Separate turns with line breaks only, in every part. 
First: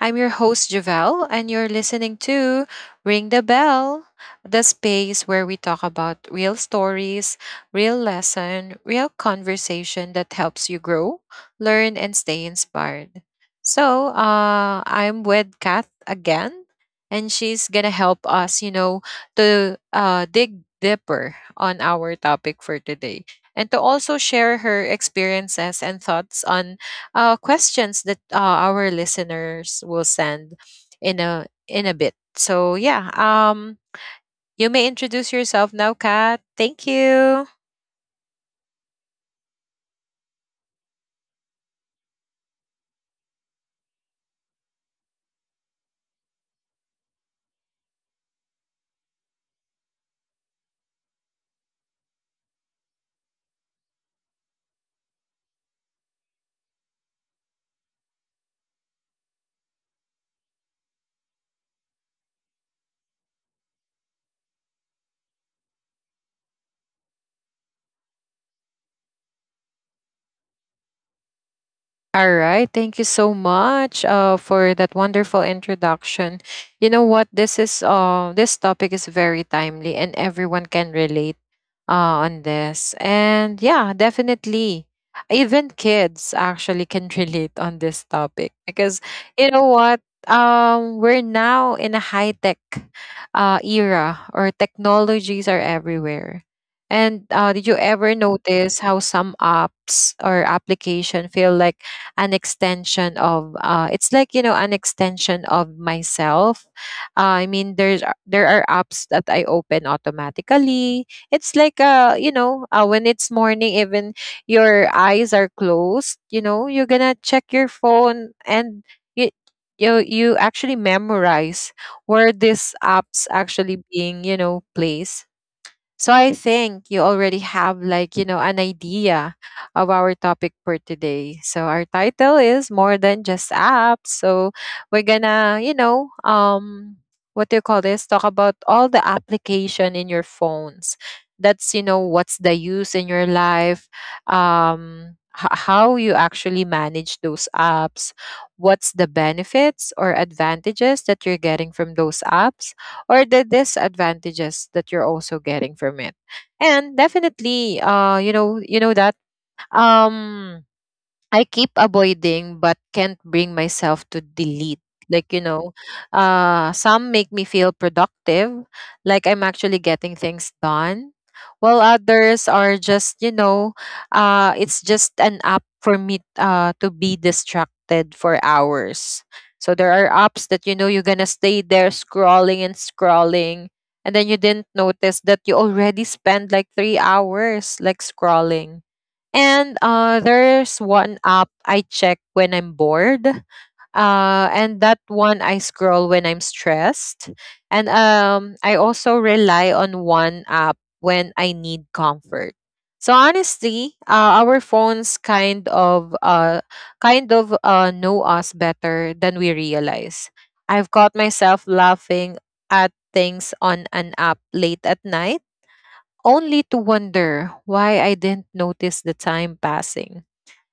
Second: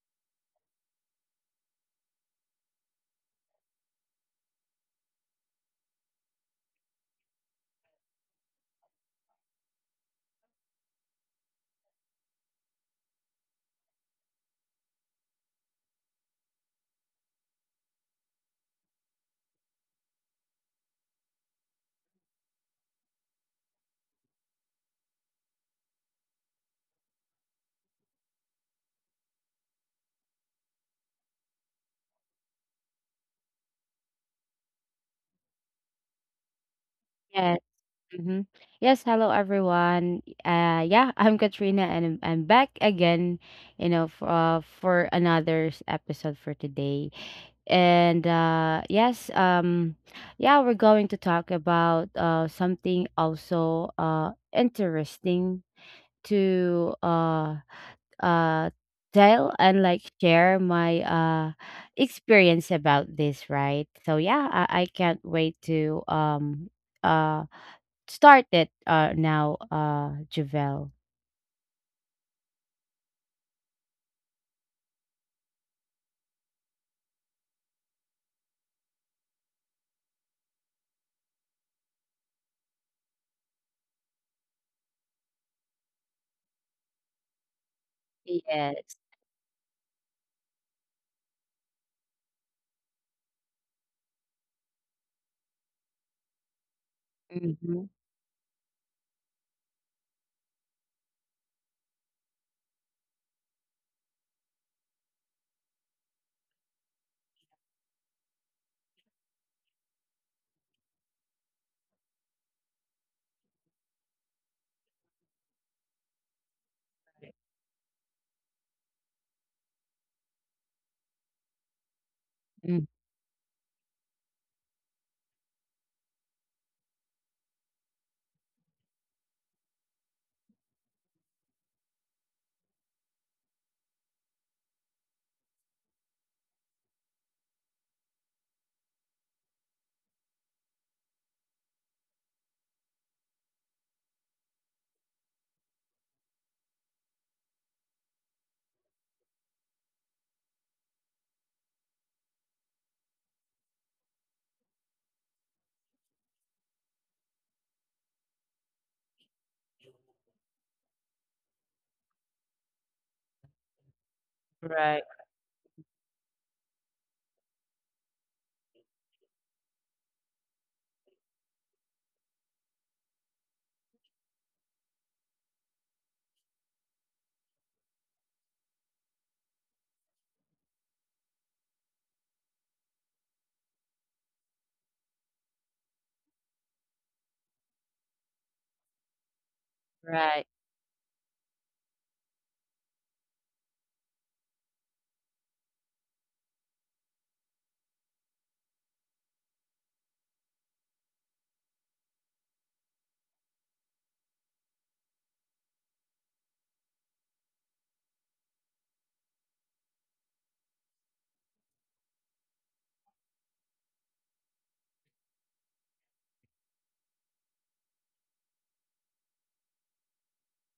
I'm your host Javelle and you're listening to Ring the Bell, the space where we talk about real stories, real lesson, real conversation that helps you grow, learn and stay inspired. So I'm with Kath again and she's going to help us, you know, to dig deeper on our topic for today and to also share her experiences and thoughts on questions that our listeners will send in a bit. So you may introduce yourself now, Kat. Thank
Yes,
you.
mhm. Yes, Hello everyone. Yeah, I'm Katrina and I'm back again, you know, for another episode for today. And yes, yeah, we're going to talk about something also interesting to uh tell and like share my experience about this, right? So yeah, I can't wait to uh start it, now, Javelle.
All right. Thank you so much for that wonderful introduction. You know what? This is this topic is very timely, and everyone can relate on this. And yeah, definitely, even kids actually can relate on this topic
Yes.
because you know what? We're now in a high tech era, or technologies are everywhere. And did you
Mhm,
ever notice how some apps or application feel like an extension of it's like you know an extension of myself I mean there are apps that I open automatically. It's like when it's morning even your eyes are closed, you know you're gonna check your phone and you you actually memorize where
mm.
these apps actually being, you know, placed. So I think you already have, like, you know, an idea of our topic for today. So our title is more than just apps. So we're gonna, you know, what do you call this? Talk about all the application in your phones. That's, you know, what's the use in your life, how you actually manage those apps, what's the benefits or advantages that you're getting from those apps or the disadvantages that you're also getting from it. And definitely you know that um I keep avoiding but can't bring myself to delete.
Right,
Like, you know, some make me feel productive, like I'm actually getting things done, while others are just, you know, it's just an app for me to be distracted for hours. So there are apps that, you know, you're going to stay there scrolling and scrolling. And then you didn't notice that you already spent like 3 hours like scrolling. And
right,
there's one app I check when I'm bored. And that one I scroll when I'm stressed. And I also rely on one app when I need comfort. So honestly, our phones kind of know us better than we realize. I've caught myself laughing at things on an app late at night only to wonder why I didn't notice the time passing.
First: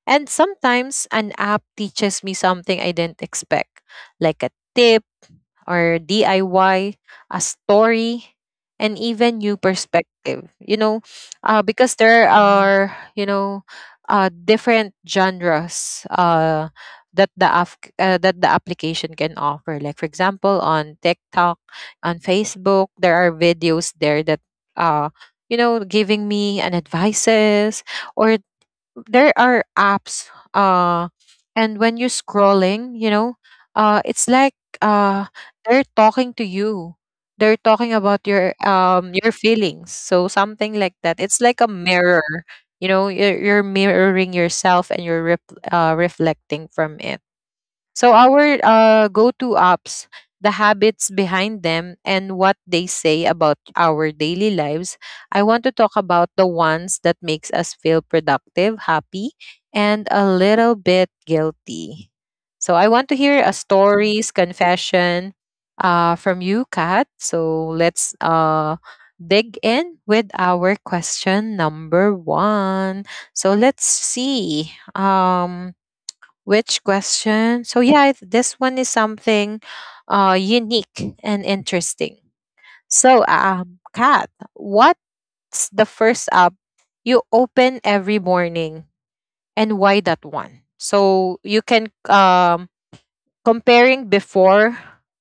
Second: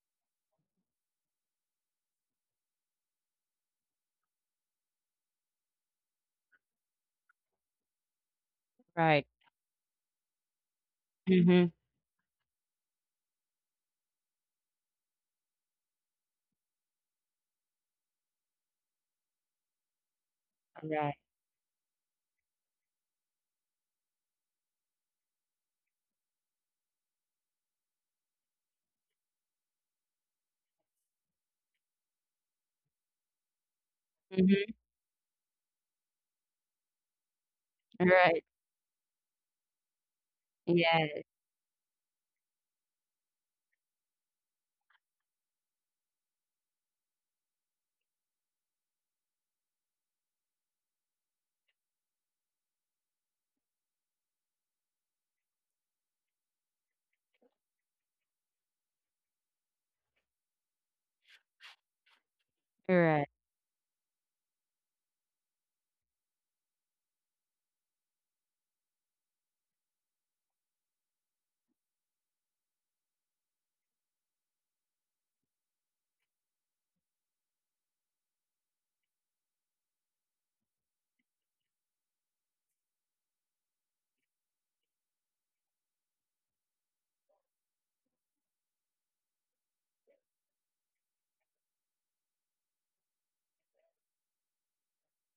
And sometimes an app teaches me something I didn't expect, like a tip or DIY, a story, and
right.
even new perspective. You know,
Mhm.
because there are different genres that the application can offer. Like for example, on
Right.
TikTok, on Facebook, there are videos there that uh, you know, giving me an advices, or there are apps uh, and when you're scrolling, you know, uh, it's like
Mhm.
uh, they're talking to you, they're talking about
Right.
your feelings, so something like
Yes.
that. It's like a mirror, you know. You're mirroring yourself and you're reflecting from it. So our go-to apps, the habits behind them, and what they say about our daily lives. I want to talk about the ones that makes us feel productive, happy, and a little bit guilty. So I want to
right
hear a stories, confession, from you, Kat. So let's dig in with our question number one. So let's see. Which question? So yeah, I- this one is something unique and interesting. So Kat, what's the first app you open every morning and why that one? So you can comparing before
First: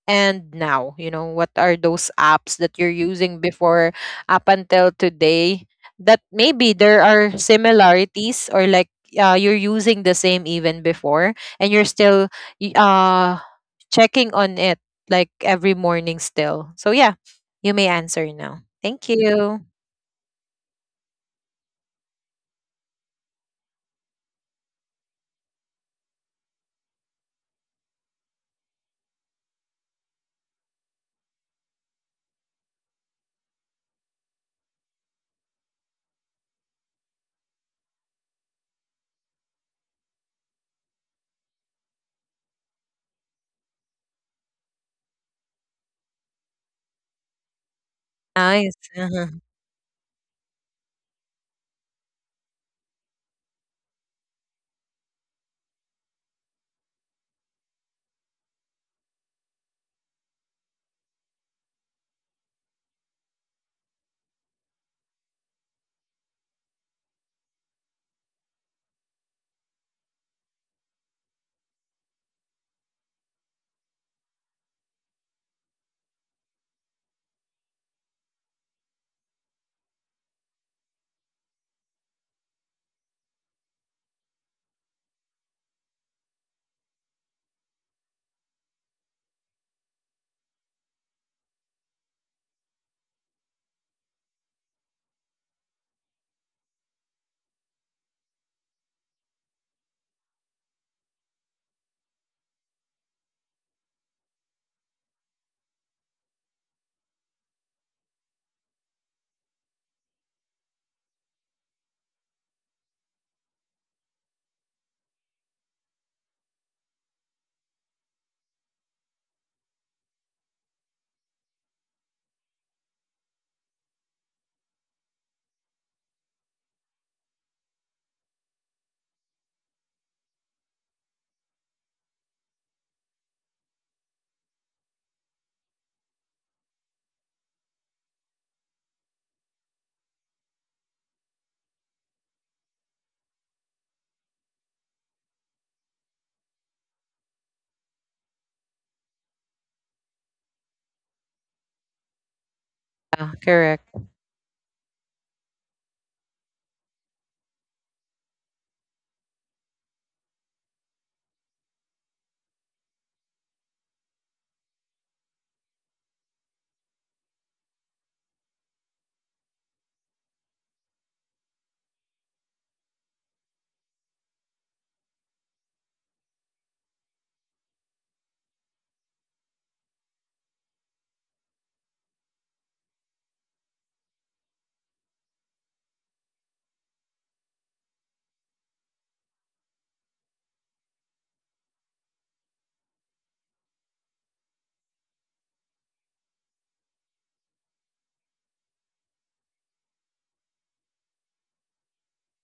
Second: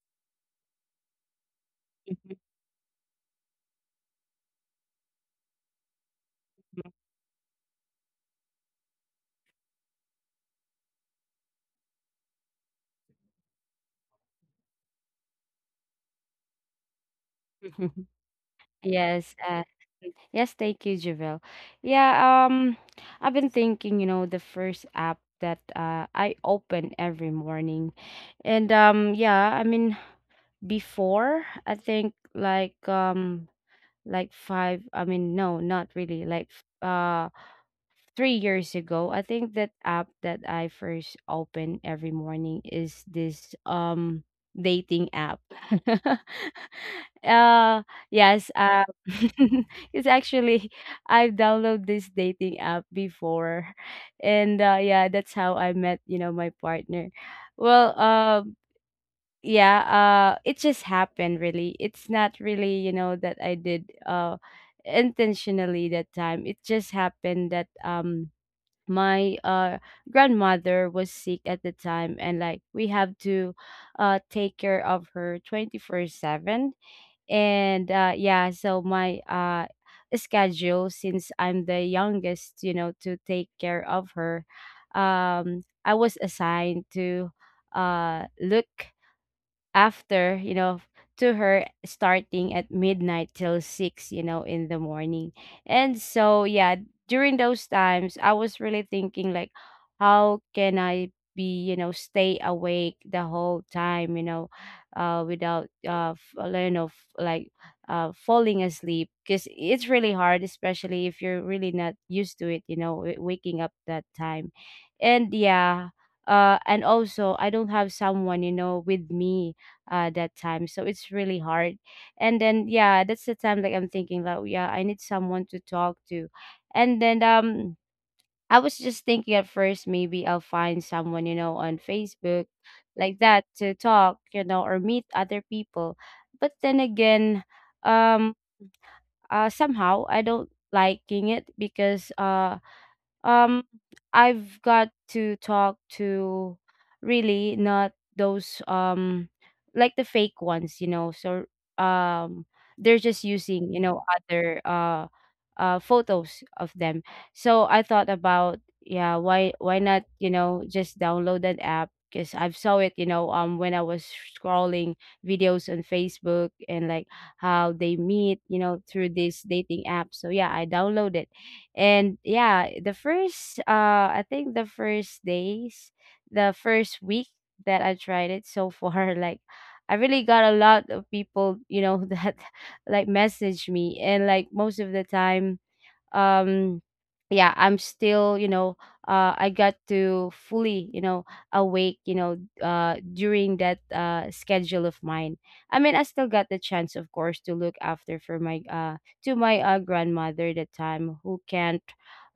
and now, you know, what are those
Mhm,
apps that you're using before up until today, that maybe there are similarities or like you're using the same even before and you're still y- uh checking on it like every morning still. So yeah, you may answer now. Thank
Yes,
you.
uh, yes, thank you, Javelle. Yeah, um, I've been thinking, you know, the first app that I open every morning, and I mean, before I think like five I mean, no, not really. Like, 3 years ago, I think that app that I first open every morning is this dating app. uh yes
Nice,
uh
uh-huh.
It's actually, I've downloaded this dating app before, and yeah, that's how I met, you know, my partner. Well um yeah uh it just happened, really. It's not really, you know, that I did intentionally that time. It just happened that my grandmother was sick at the time, and like, we have to take care of her 24/7. And yeah, so my schedule, since I'm the youngest, you know, to take care of her, I was assigned to look after, you know, to her, starting at midnight till six, you know, in the morning. And so yeah, during those times, I was really thinking, like, how can I be, you know, stay awake the whole time, you know, without, you know, like, falling asleep, because it's really hard, especially if you're really not used to it, you know, waking up that time. And yeah, and also I don't have someone, you know, with me that time, so it's really hard. And then yeah, that's the time like I'm thinking that yeah, I need someone to talk to. And then I was just thinking at first, maybe I'll find someone, you know, on Facebook, like that, to talk, you know, or meet other people. But then again, um somehow I don't liking it, because um, I've got to talk to really not those like the fake ones, you know. So um they're just
Yeah,
using,
correct.
you know, other photos of them. So I thought about, yeah, why not, you know, just download that app, because I've saw it, you know, when I was scrolling videos on Facebook, and like how they meet, you know, through this dating app. So yeah, I downloaded. And yeah, the first, I think the first days, the first week that I tried it so far, like I really got a lot of people, you know, that like message me. And like, most of the time, um yeah, I'm still, you know, I got to fully, you know, awake, you know, during that schedule of mine. I mean, I still got the chance, of course, to look after for my to my grandmother at that time, who can't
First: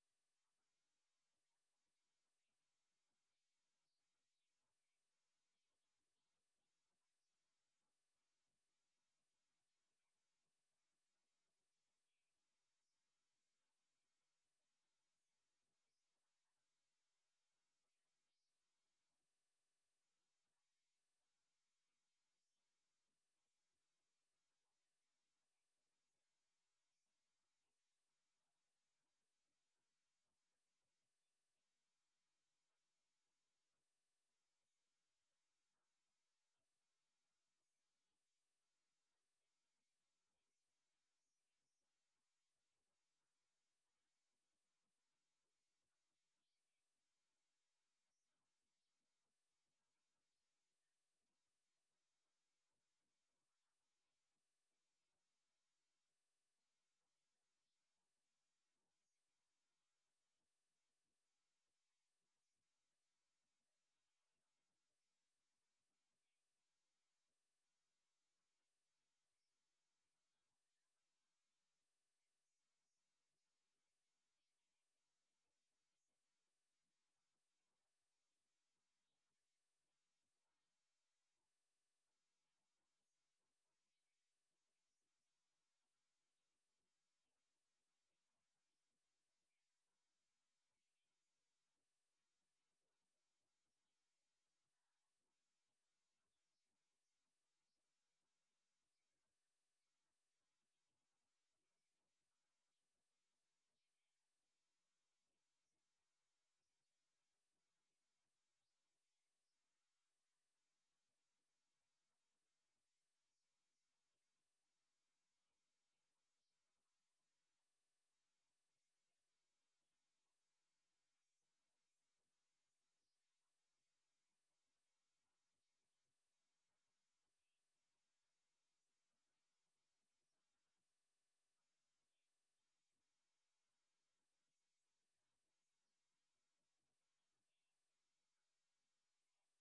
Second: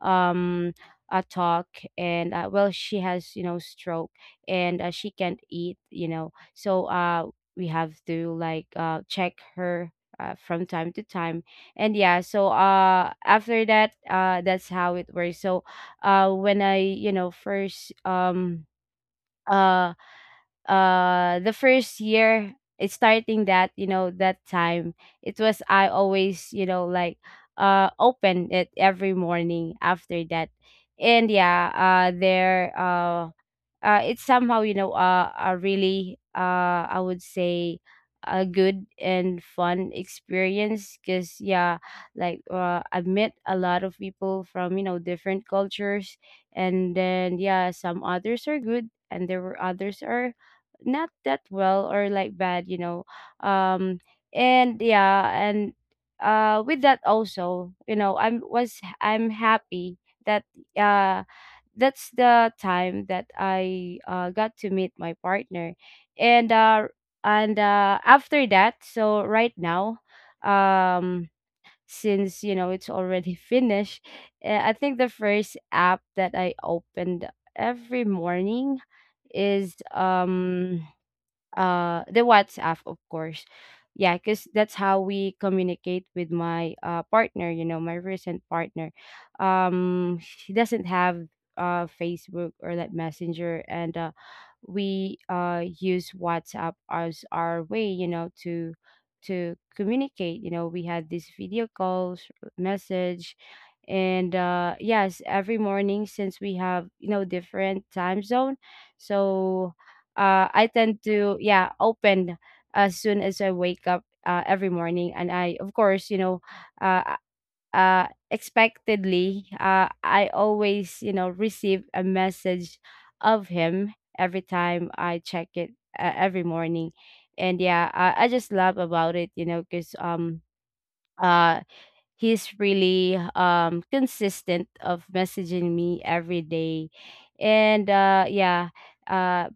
um talk. And well, she has, you know, stroke, and she can't eat, you know. So we have to like check her from time to time. And yeah, so after that, that's how it works. So when I, you know, first uh the first year, it's starting that, you know, that time, it was, I always, you know, like open it every morning after that. And yeah, there it's somehow, you know, a really, I would say, a good and fun experience, because yeah, like I've met a lot of people from, you know, different cultures. And then yeah, some others are good, and there were others are not that well or like bad, you know. um and yeah. And with that also, you know, I'm happy that uh that's the time that I got to meet my partner. And uh, and uh, after that, so right now, um, since you know it's already finished, I think the first app that I opened every morning is the WhatsApp, of course. Yeah, cuz that's how we communicate with my partner, you know, my recent partner. Um, she doesn't have Facebook or that Messenger, and we use WhatsApp as our way, you know, to communicate. You know, we had these video calls, message, and yes, every morning, since we have, you know, different time zone. So I tend to yeah open as soon as I wake up, every morning. And I, of course, you know, uh, expectedly, I always, you know, receive a message of him every time I check it, every morning. And yeah, I just love about it, you know, because uh he's really consistent of messaging me every day. And uh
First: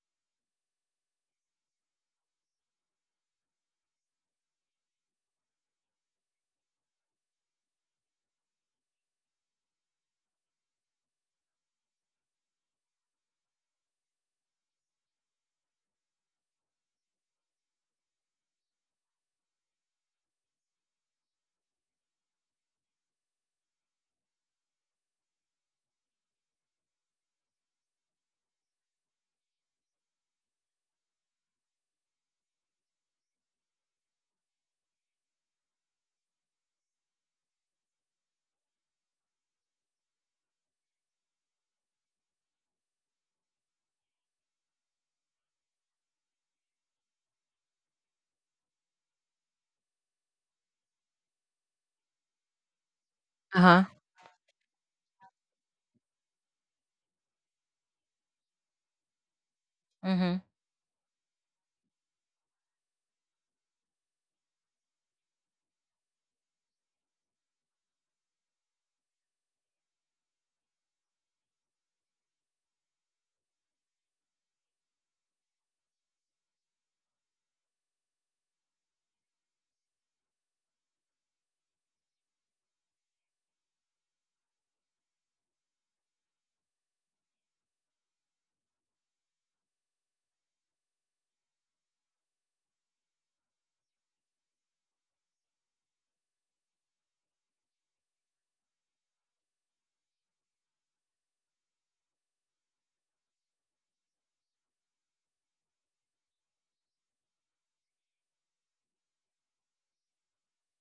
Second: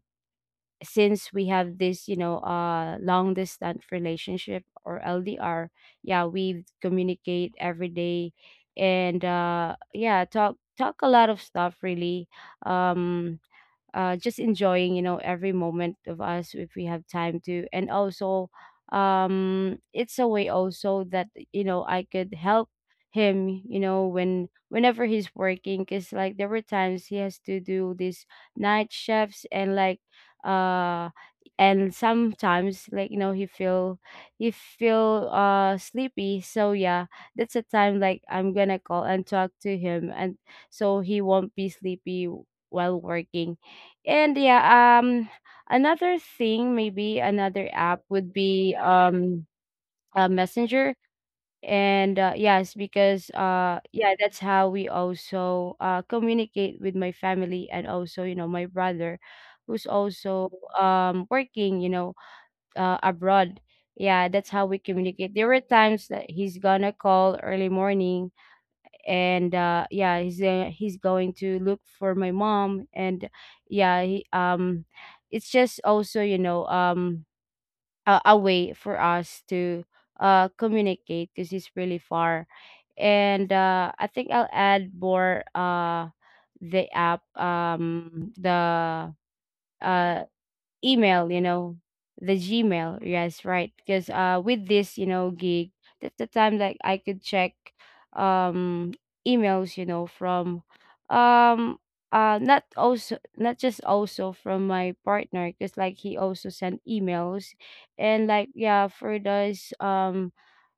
since we have this, you know, long distance relationship, or LDR, yeah, we communicate every day. And yeah, talk a lot of stuff, really. um just enjoying, you know, every moment of us, if we have time to. And also, it's a way also that, you know, I could help him, you know, when whenever he's working, because like there were times he has to do these night shifts. And like, uh and sometimes like, you know, he feel sleepy. So yeah, that's a time like I'm gonna call and talk to him and so he won't be sleepy while working. And yeah, another thing, maybe another app would be a messenger. And yes, because
Uh-huh.
yeah, that's how we also communicate with my family, and also, you know, my brother, who's
Mm-hmm.
also working, you know, abroad. Yeah, that's how we communicate. There were times that he's gonna call early morning. And he's going to look for my mom. And yeah, it's just also, you know, a way for us to communicate, because he's really far. And I think I'll add more, the app the uh email, you know, the Gmail. Yes, right. Because with this, you know, gig, that's the time like I could check um emails, you know, from um not also not just also from my partner, because like he also sent emails. And like yeah, for those um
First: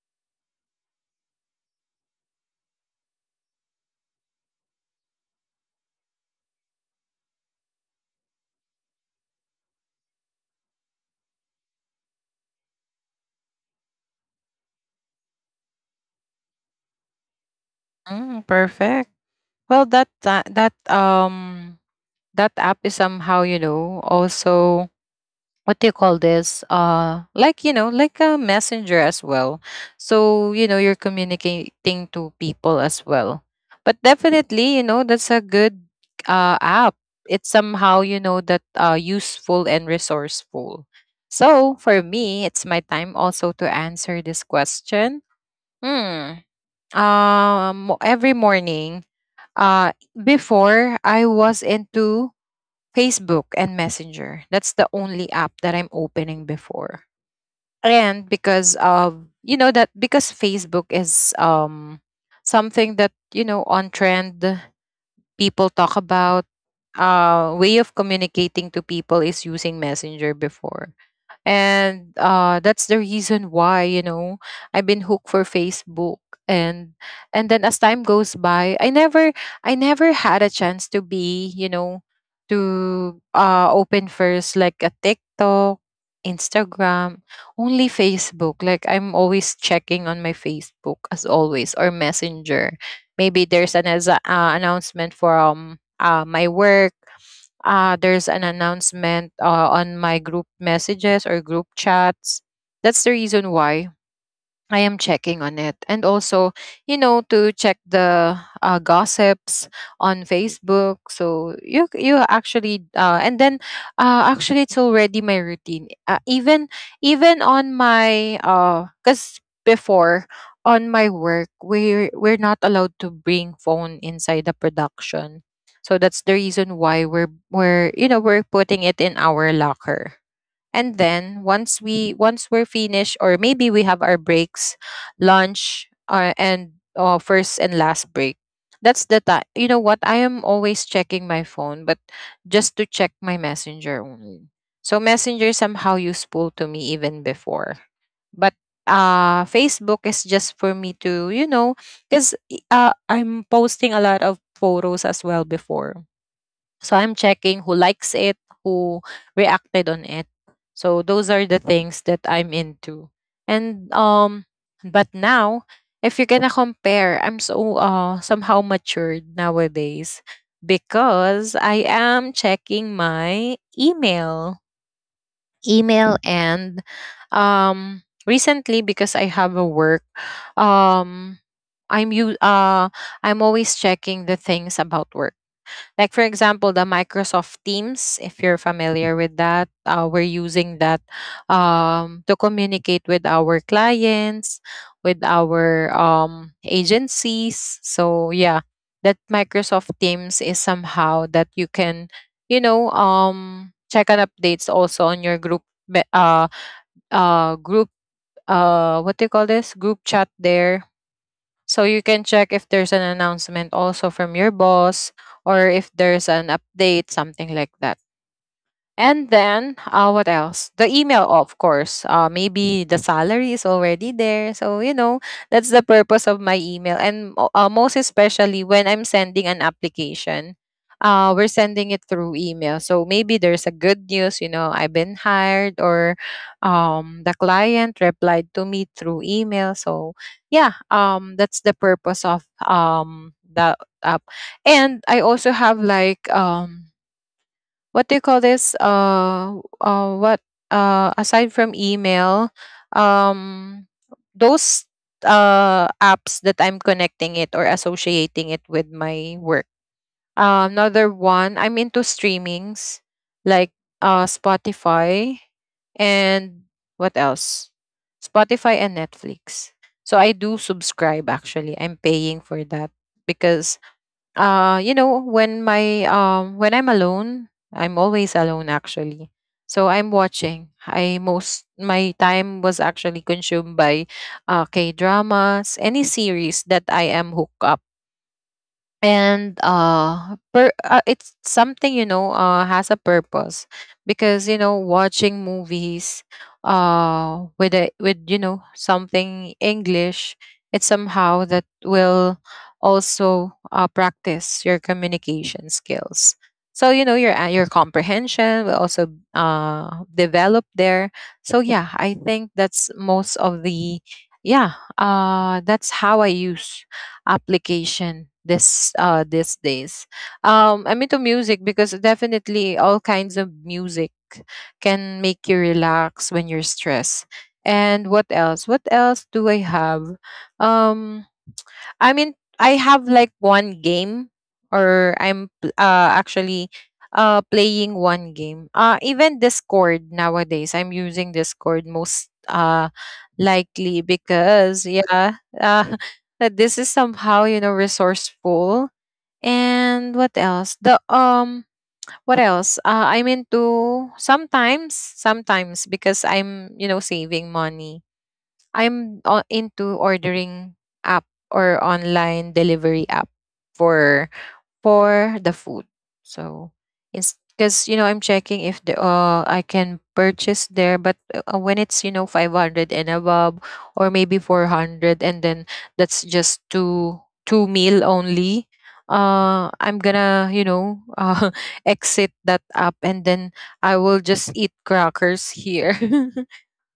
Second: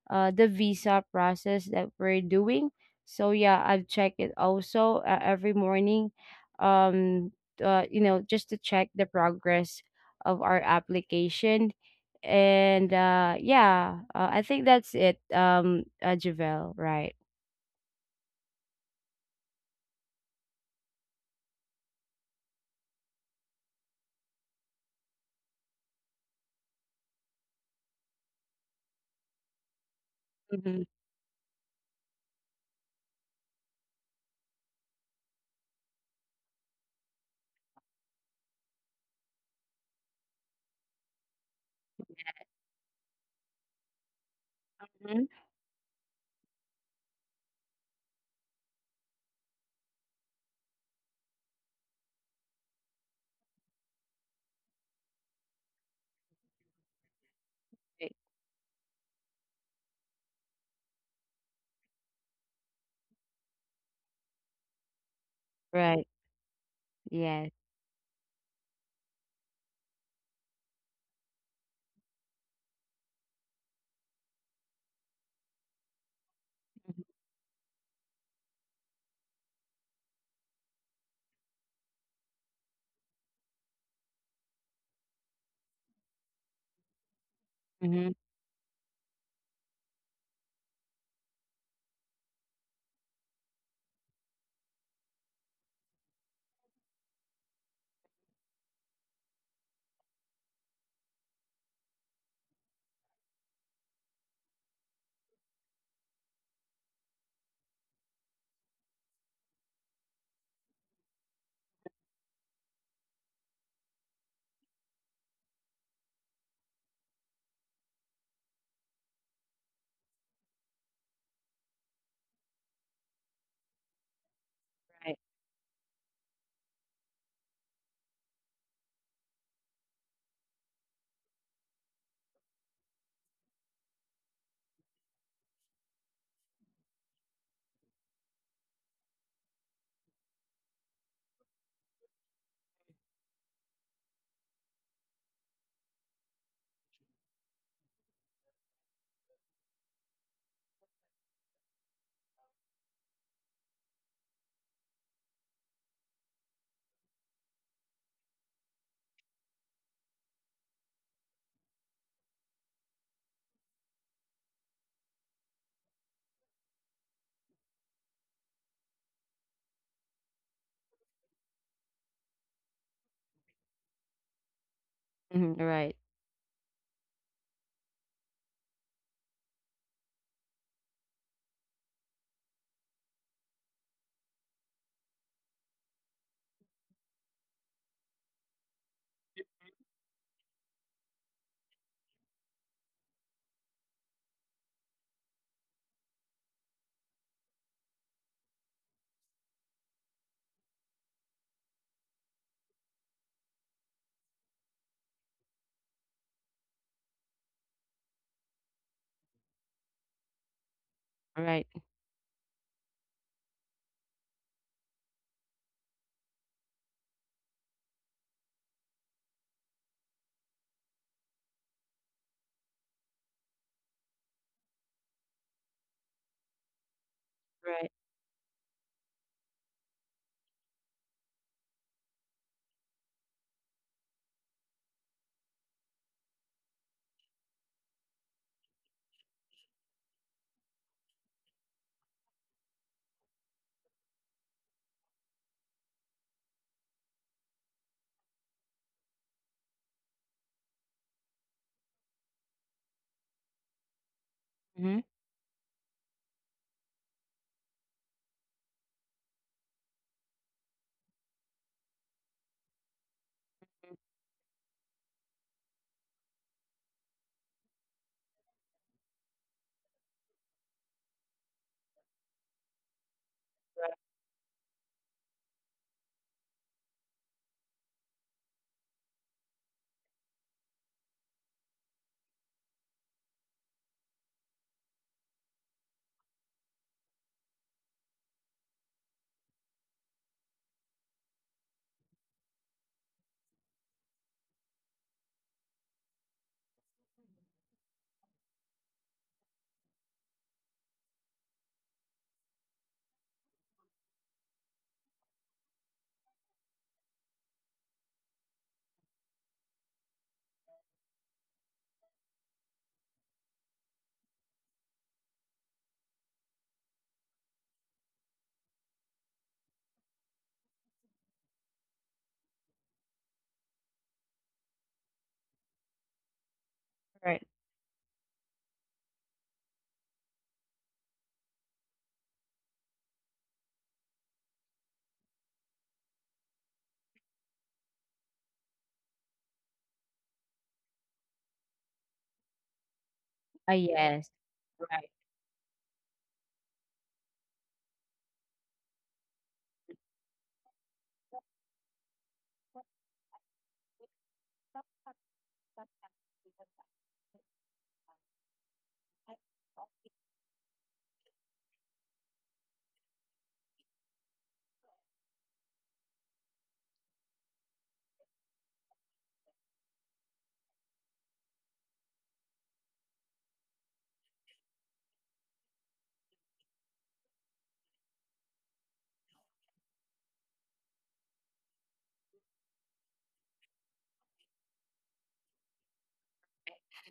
uh, the visa process that we're doing. So yeah, I've checked it also, every morning, um, you know, just to check the progress of our application. And yeah, I think that's it, Javel, right?
Mm, perfect. Well, that that app is somehow, you know, also, what do you call this, uh, like, you know, like a messenger as well, so you
Mm-hmm.
know you're communicating to people as well. But definitely, you know, that's a good app. It's somehow, you know, that useful and resourceful. So for me, it's my time also to answer this
Mhm.
question. Hmm. Um, every morning, uh, before I was into Facebook and Messenger. That's the only app that I'm opening before.
Right.
And because of, you know, that, because Facebook is something that, you know, on trend people talk
Right.
about. Uh,
Yes.
way of communicating to people is using Messenger before. And that's the reason why, you know, I've been hooked for Facebook. And and then as time goes by, I never had a chance to be, you know, to open first like a TikTok, Instagram. Only
Mm-hmm.
Facebook. Like, I'm always checking on my Facebook as always, or Messenger. Maybe there's an as announcement from my work, there's an announcement on my group messages or group chats. That's the reason why I am checking on it. And also, you know, to check the gossips on Facebook. So you actually and then actually it's already my routine. Even on my uh, cuz before on my work, we're not allowed to bring phone inside the
Right.
production. So that's the reason why we're you know, we're putting it in our locker. And then once we're finished, or maybe we have our breaks, lunch, and first and last break. That's the time. You know what? I am always checking my phone, but just to check my messenger only. So messenger somehow useful to me even before, but Facebook is just for me to, you know, because uh, I'm posting a lot of photos as well before. So I'm checking who likes it, who reacted on it. So those are the things that I'm into. And But now if you're gonna compare, I'm so somehow matured nowadays because I am checking my email.
Right.
Email, and recently because I have a work, um I'm you uh I'm always checking the things about work, like, for example, the Microsoft Teams. If you're familiar with that, we're using that to communicate with our clients, with our agencies. So yeah, that Microsoft Teams is somehow that you can, you know, check on updates also on your group, what do you call this? Group chat there,
Right.
so you can check if there's an announcement also from your boss, or if there's an update, something like that. And then, what else? The email, of course. Maybe the salary is already there. So, you know, that's the purpose of my email. And
Right.
most especially when I'm sending an application, we're sending it through email. So maybe there's a good news, you know, I've been hired, or the client replied to me through email. So, yeah, that's the purpose of the app. And I also have, like, what do you call this? What? Aside from email, um, those
hmm
apps that I'm connecting it or associating it with my work. Another one, I'm into streamings like Spotify and what else? Spotify and Netflix. So I do subscribe actually. I'm paying for that because uh, you know, when my um, when I'm alone, I'm always alone actually. So I'm watching, I most my time was actually consumed by K dramas, any series that I am hooked up. And it's something, you know, uh, has a purpose, because you know watching movies with a with you know something English, it's somehow that will also practice your communication skills. So you know your comprehension will also develop there. So yeah, I think that's most of the, yeah, uh, that's how I use application this these days. Um, I'm into music because definitely all kinds of music can make you relax when you're stressed.
Right.
And what else What else do I have? Um, I mean, I have like one game, or actually playing one game. Even Discord nowadays, I'm using Discord most likely
Yes.
because,
Right.
yeah, that this is somehow, you know, resourceful. And what else? I'm into sometimes because I'm, you know, saving money, into ordering app or online delivery app for the food. So because you know I'm checking if the I can purchase there, but when it's you know 500 and above or maybe 400, and then that's just two meal only. I'm gonna you know exit that app and then I will just eat crackers here.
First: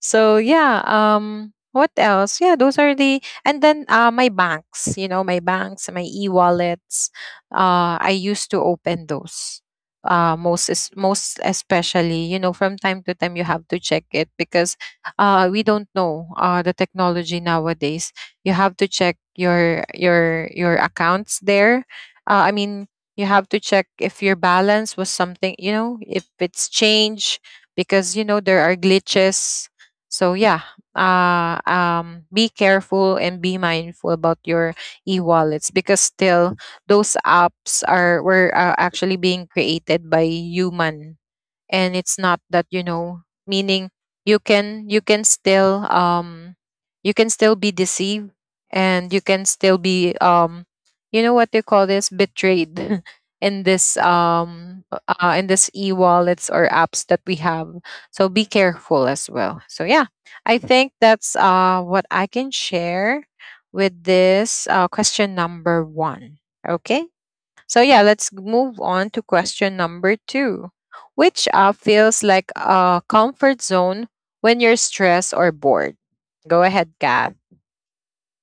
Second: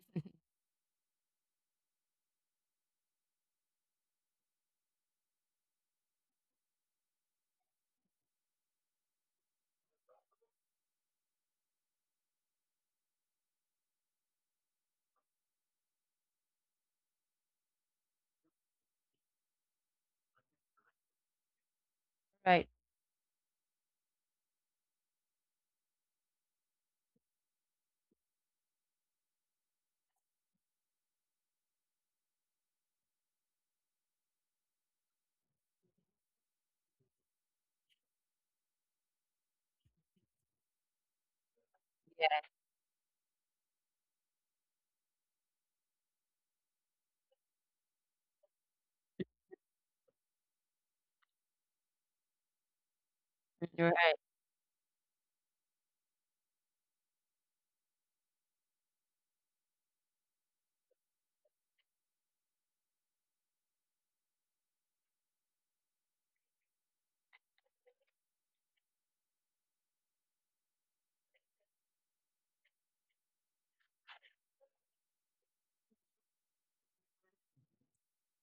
So yeah, what else? Yeah, those are the and then my banks, you know, my banks, my e-wallets. I used to open those. Most most especially, you know, from time to time you have to check it because we don't know the technology nowadays. You have to check your accounts there. I
Right.
mean, you have to check if your balance was something, you know, if it's changed because you know there are glitches so yeah, be careful and be mindful about your e-wallets because still those apps are were actually being created by human, and it's not
Yes.
that you know meaning you can still you can still be deceived, and you can still be you know what they call this betrayed
Right.
in this e-wallets or apps that we have. So be careful as well. So yeah, I think that's what I can share with this question number one. Okay, so yeah, let's move on to question number two. Which app feels like a comfort zone when you're stressed or bored? Go ahead, Kath.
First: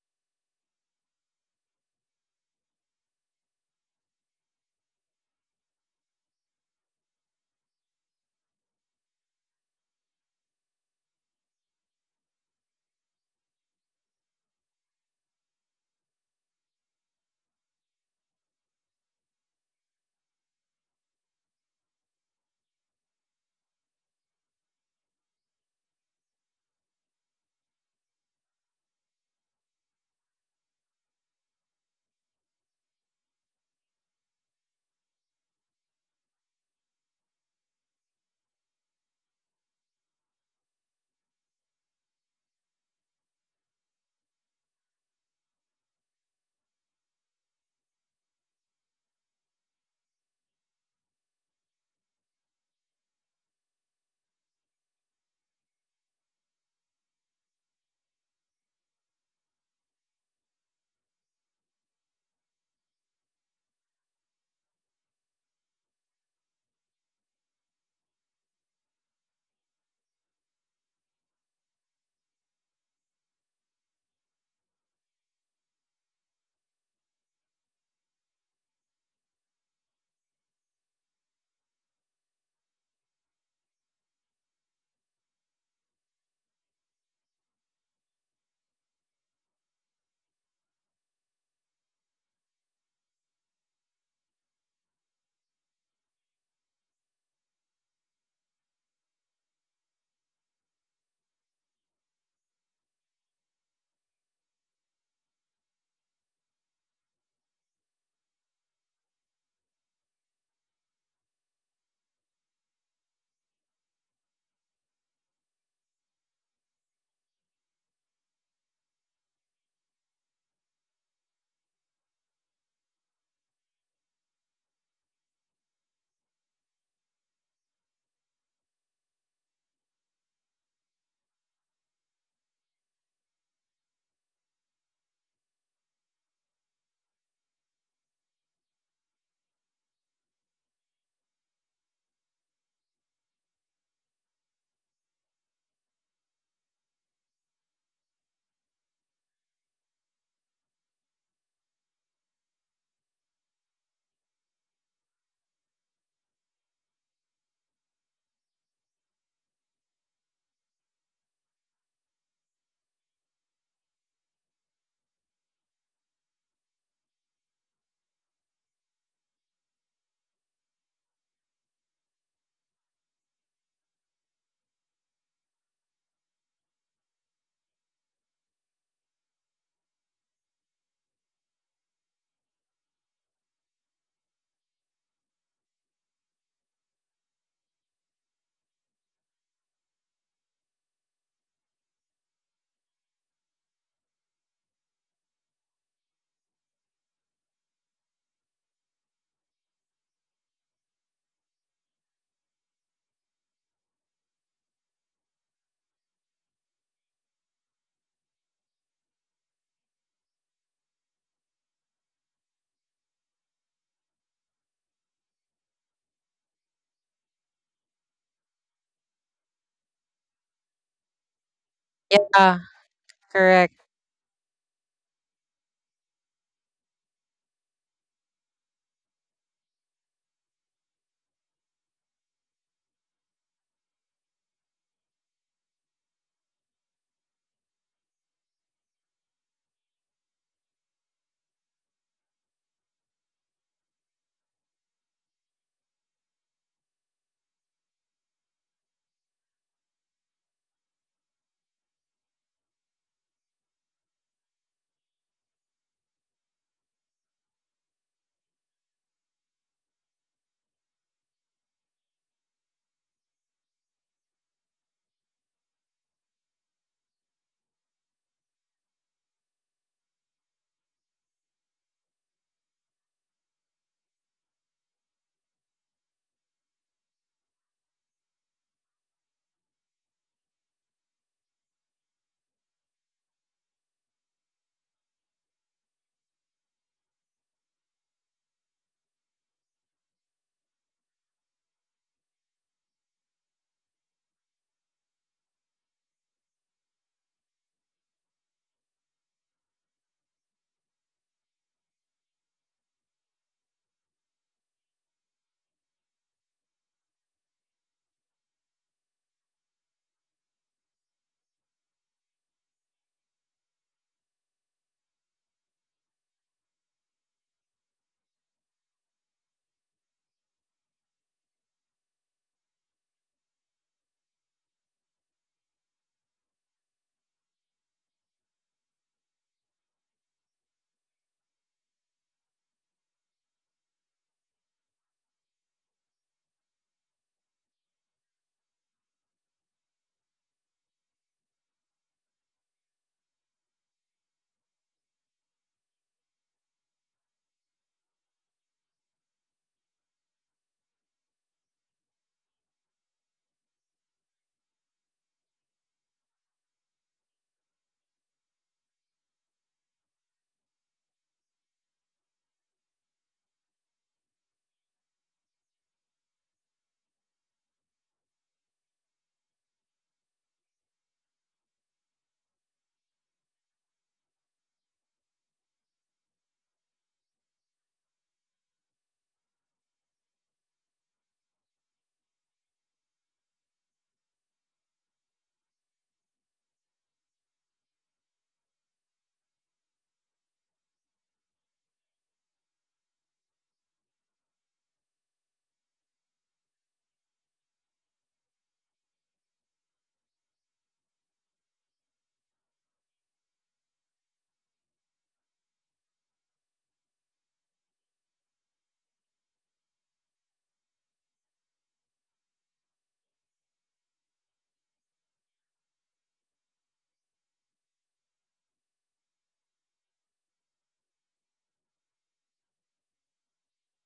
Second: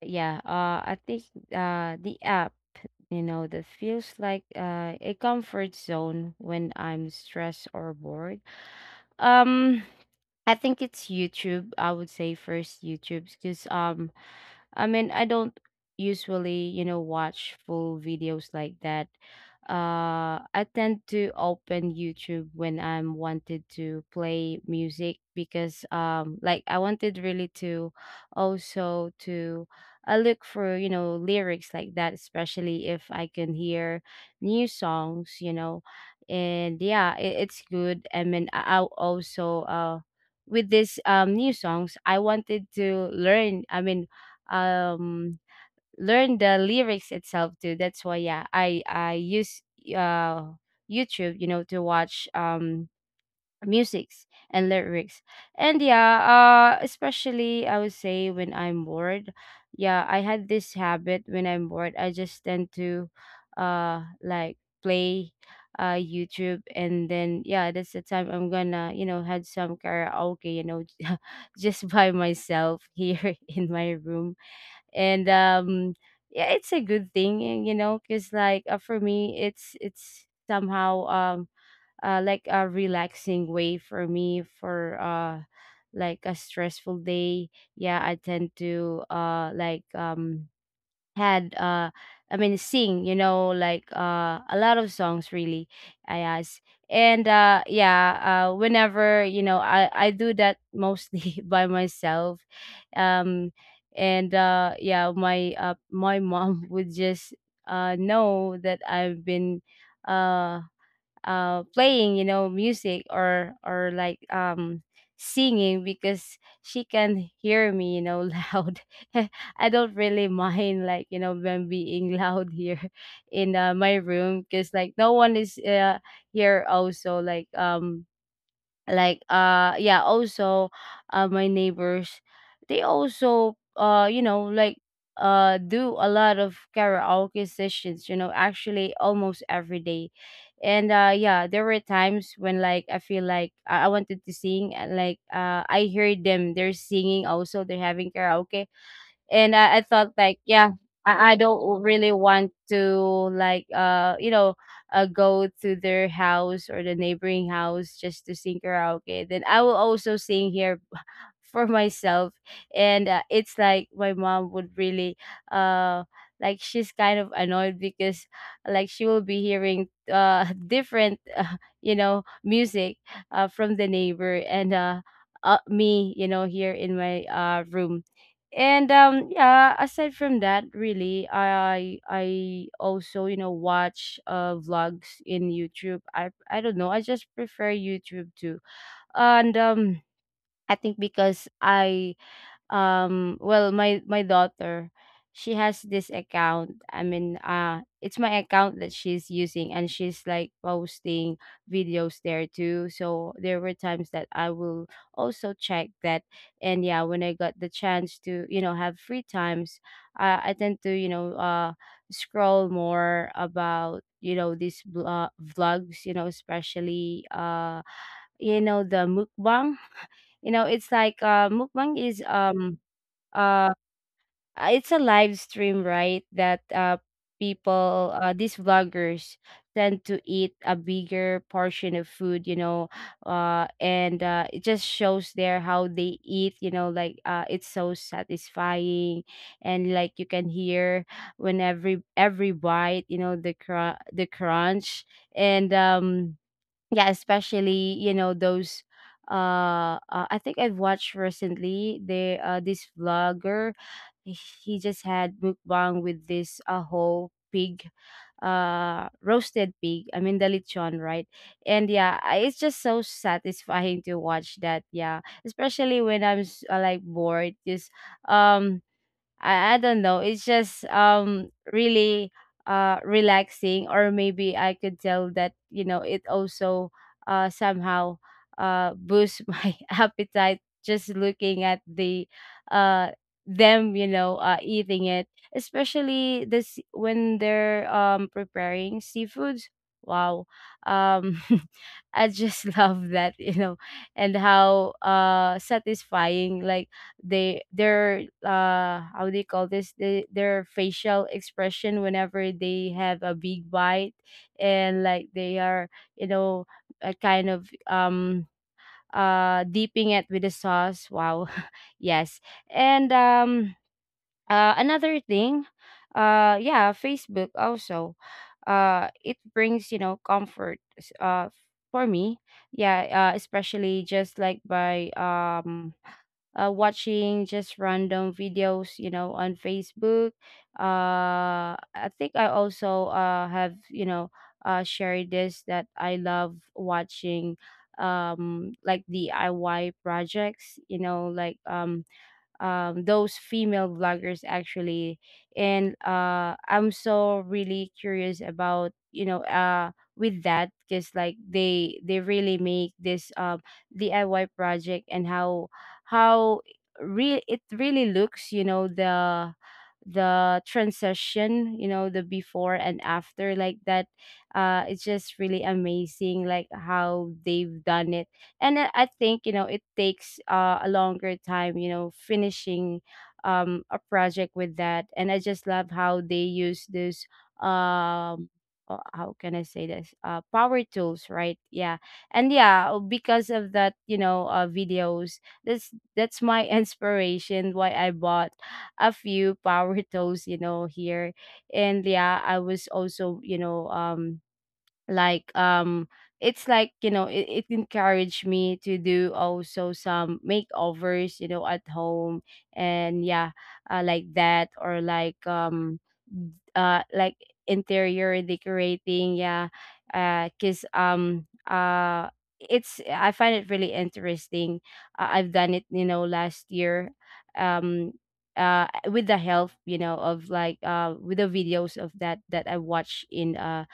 Yeah I think the app, you know, that feels like, a comfort zone when I'm stressed or bored, um I think it's YouTube. I would say first YouTube, because I mean, I don't usually, you know, watch full videos like that. I tend to open YouTube when I'm wanted to play music, because, like I wanted really to also to I look for, you know, lyrics like that, especially if I can hear new songs, you know. And yeah, it's good. I mean, I'll also, with this new songs, I wanted to learn. I mean, um learn the lyrics itself too. That's why yeah, I use uh YouTube, you know, to watch musics and lyrics. And yeah, especially, I would say, when I'm bored, yeah, I had this habit. When I'm bored, I just tend to like play YouTube. And then yeah, that's the time I'm gonna, you know, had some karaoke, you know, just by myself here in my room. And yeah, it's a good thing. And, you know, because like, for me, it's somehow like a relaxing way for me for like a stressful day. Yeah, I tend to like had I mean, sing, you know, like a lot of songs, really, I asked. And yeah, whenever, you know, I do that mostly by myself. Um and yeah, my my mom would just know that I've been uh playing, music, or like singing because she can hear me, you know, loud. I don't really mind, like, you know, when being loud here in my room, because like no one is here also, like yeah. Also my neighbors, they also you know, like, do a lot of karaoke sessions, you know, actually almost every day. And yeah, there were times when like I feel like I wanted to sing, and like I heard them, they're singing also, they're having karaoke. And I thought like yeah, I don't really want to like go to their house or the neighboring house just to sing karaoke, then I will also sing here for myself. And it's like my mom would really uh like she's kind of annoyed because like she will be hearing different you know, music from the neighbor, and me, you know, here in my room. And yeah, aside from that, really, I also, you know, watch vlogs in YouTube. I don't know, I just prefer YouTube too. And I think because I well, my daughter, she has this account. I mean, it's my account that she's using, and she's like posting videos there too. So there were times that I will also check that. And yeah, when I got the chance to, you know, have free times, I tend to, you know, scroll more about, you know, these vlogs, you know, especially you know, the mukbang. You know, it's like mukbang is
Ah, correct.
uh it's a live stream, right, that people, these vloggers, tend to eat a bigger portion of food, you know. And it just shows there how they eat, you know. Like it's so satisfying, and like you can hear when every bite, you know, the the crunch. And yeah, especially, you know, those I think I've watched recently the this vlogger, he he just had mukbang with this a whole pig, roasted pig, I mean the lechon, right? And yeah, it's just so satisfying to watch that. Yeah, especially when like bored, because um I don't know. It's just really relaxing. Or maybe I could tell that, you know, it also somehow boosts my appetite, just looking at the uh them, you know, eating it. Especially this when they're preparing seafoods. Wow. Um I just love that, you know, and how satisfying, like they their how do you call this, their facial expression whenever they have a big bite, and like they are, you know, a kind of dipping it with the sauce. Wow. Yes. And another thing, yeah, Facebook also, it brings, you know, comfort for me. Yeah, especially just like by watching just random videos, you know, on Facebook. I think I also have, you know, shared this, that I love watching like DIY projects, you know, like those female vloggers actually. And I'm so really curious about, you know, with that, because like they really make this DIY project, and how real it really looks, you know, the transition, you know, the before and after, like that. Uh, it's just really amazing like how they've done it. And I think, you know, it takes a longer time, you know, finishing a project with that. And I just love how they use this um how can I say this, power tools, right? Yeah. And yeah because of that, you know, videos, that's my inspiration why I bought a few power tools, you know, here. And yeah, I was also, you know, like um it's like, you know, it encouraged me to do also some makeovers, you know, at home. And yeah like that, or like uh like interior decorating, yeah. Because it's, I find it really interesting. Uh, I've done it, you know, last year. Um with the help, you know, of like with the videos of that that I watched in uh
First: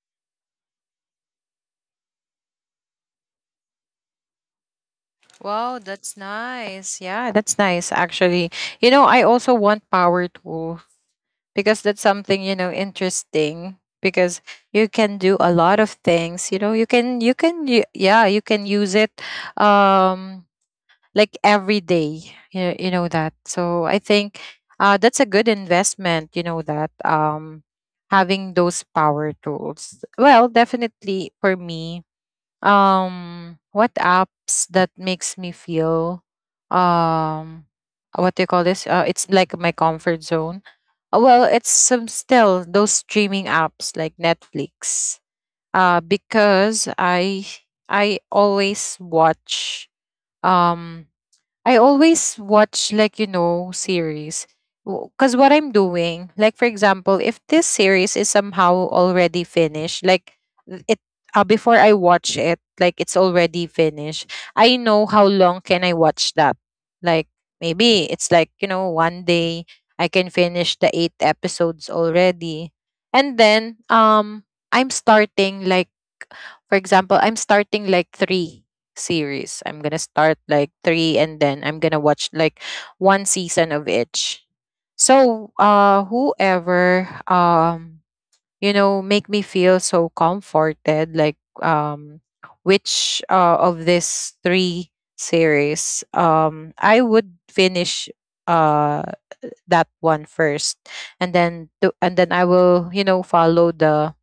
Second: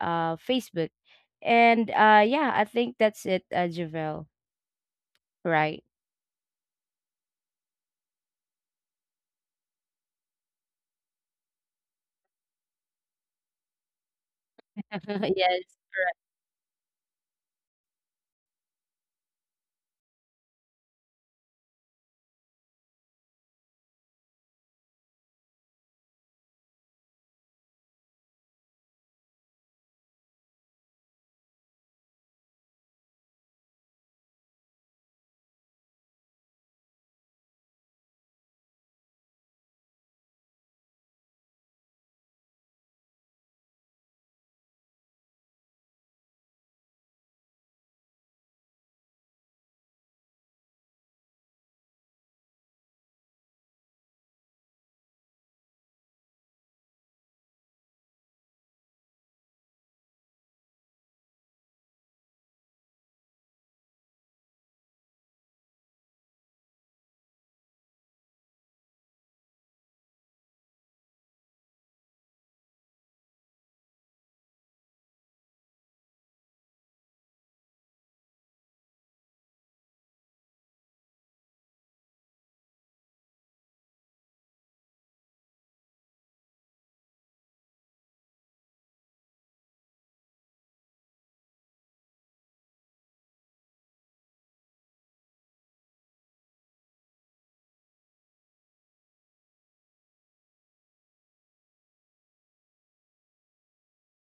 uh Facebook. And yeah, I think that's it, Javel.
Wow,
Right.
that's nice. Yeah, that's nice actually. You know, I also want power tool because that's something, you know, interesting because you can do a lot
Yes.
of things, you know, yeah, you can use it um like every day. You know that, so I think that's a good investment you know, that having those power tools. Well, definitely for me, what apps that makes me feel um what do you call this, it's like my comfort zone. Well, it's some still those streaming apps like Netflix, because I always watch um I always watch like you know series because what I'm doing, like for example, if this series is somehow already finished, like th- it before I watch it, like it's already finished, I know how long can I watch that. Like maybe it's like you know one day I can finish the 8 episodes already, and then I'm starting like for example, I'm starting like three series. I'm gonna start like three and then I'm gonna watch like one season of each. So whoever you know make me feel so comforted like um which of these three series I would finish uh that one first, and then and then I will you know follow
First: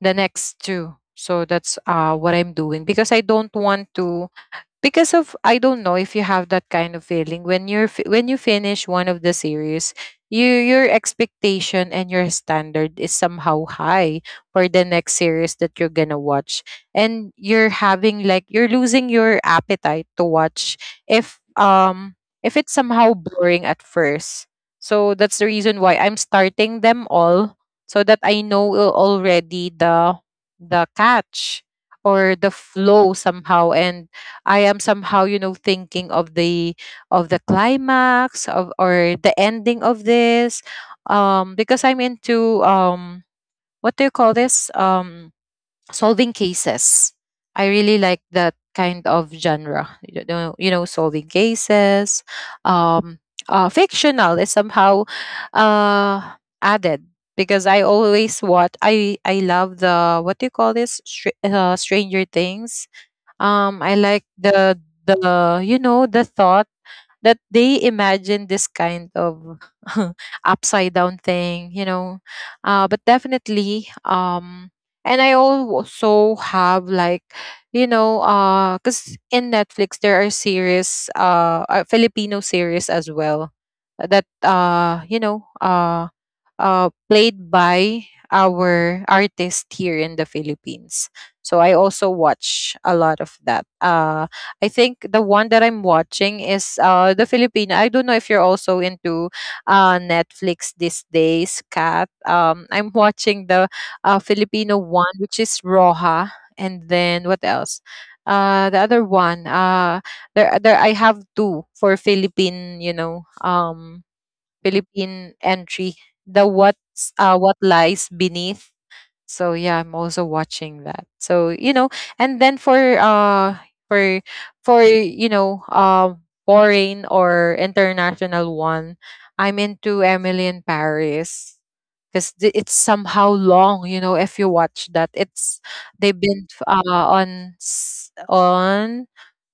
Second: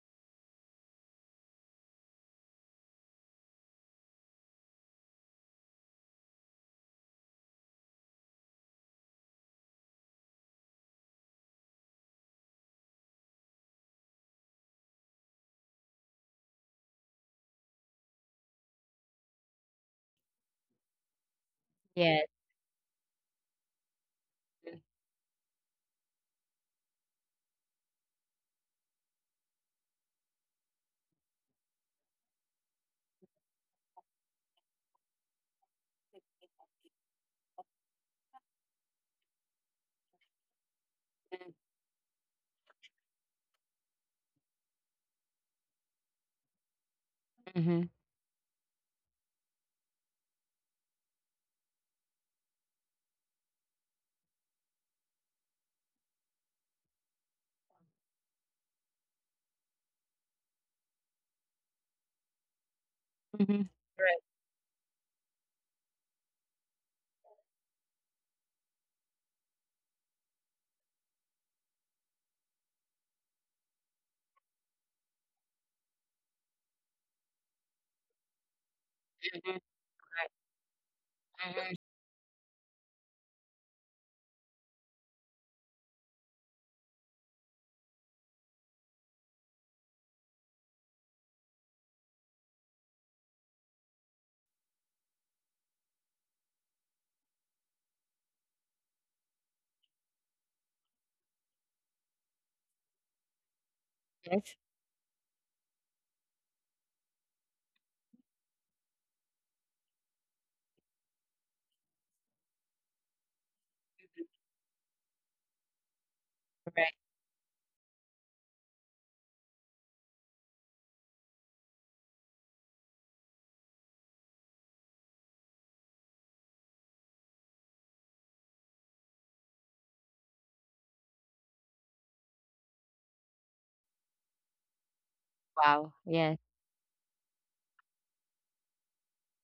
the next two. So that's what I'm doing because I don't want to because of I don't know if you have that kind of feeling when you're when you finish one of the series, you your expectation and your standard is somehow high for the next series that you're gonna watch, and you're having like you're losing your appetite to watch if um
Yes.
if it's somehow boring at first. So that's the reason why I'm starting them all, so that I know already the catch or the flow somehow, and I am somehow, you know, thinking of the climax of or the ending of this. Because I'm into what do you call this? Solving cases. I
Mm-hmm.
really like that kind of genre. You know, solving cases. Um Fictional is somehow uh added because I always watch I love the what do you call this Stranger Things.
Mm-hmm. Mm-hmm.
I like
Right.
the you know the thought that they imagine this kind of upside down thing, you know. But definitely, and I also have like you know, because in
Mm-hmm.
Netflix there
Right.
are series,
Mm-hmm.
Filipino series as well that you know, played by our artist here in the Philippines. So I also watch a lot of that. I think the one that I'm watching is the Filipino. I don't know if you're also into Netflix these days, Kat. I'm watching the
Yes.
Filipino one, which is Roja. And then what else? The other one. There. I have two for Philippine. You know, Philippine entry, the
Right.
what's what lies beneath. So yeah, I'm also watching that. So you know, and then for for for you know foreign or international one, I'm into Emily in Paris because it's somehow long. You know, if you watch that, it's
Wow.
they've been
Yes.
on on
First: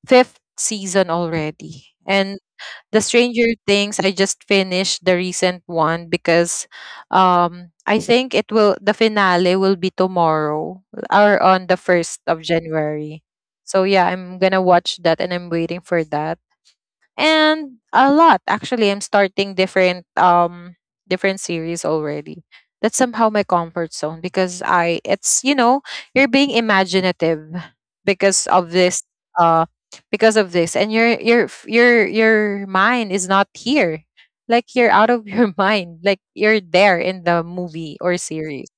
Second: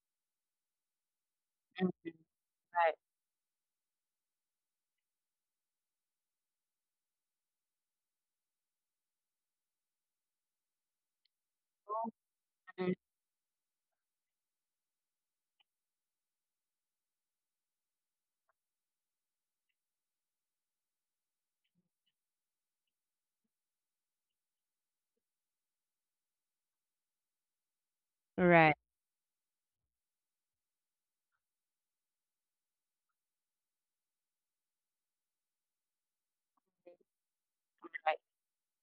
fifth season already,
Mm-hmm.
and
Right.
the Stranger Things, I just finished the recent one because I think it will the finale will be tomorrow or on the 1st of
Mhm.
January. So yeah, I'm going to watch that and I'm waiting for that, and a lot actually I'm starting different different series already. That's somehow my comfort zone because I it's you know you're being imaginative because
Right.
of this uh because of this, and your f- your mind is not here, like you're out of your mind, like you're there in the movie
Right.
or series.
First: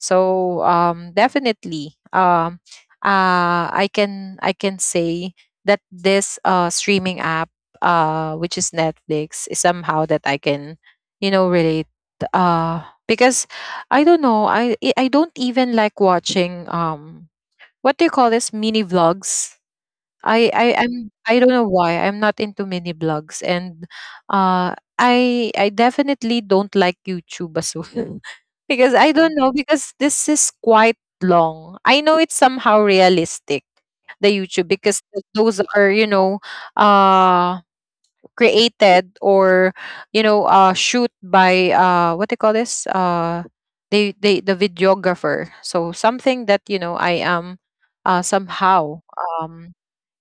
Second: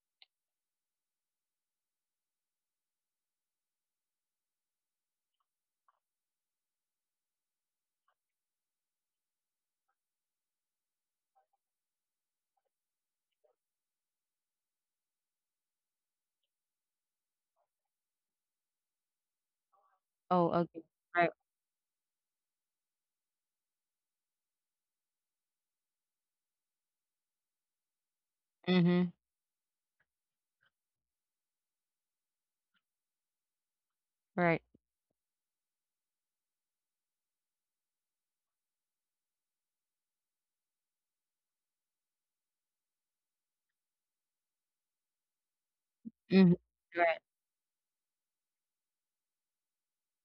So definitely, I can say that this streaming app, which is Netflix, is somehow that I can, you know, relate. Because I don't know, I don't even like watching what do you call this mini vlogs.
Oh, okay.
I
Right.
don't know why I'm not into mini blogs, and I definitely don't like YouTube as well because I
Mm-hmm.
don't know because this is quite long. I know it's somehow realistic the
Right.
YouTube because those are you know uh created or you know shoot by what do you call this they the videographer, so something
Mm-hmm.
that you know I
Right.
am somehow um,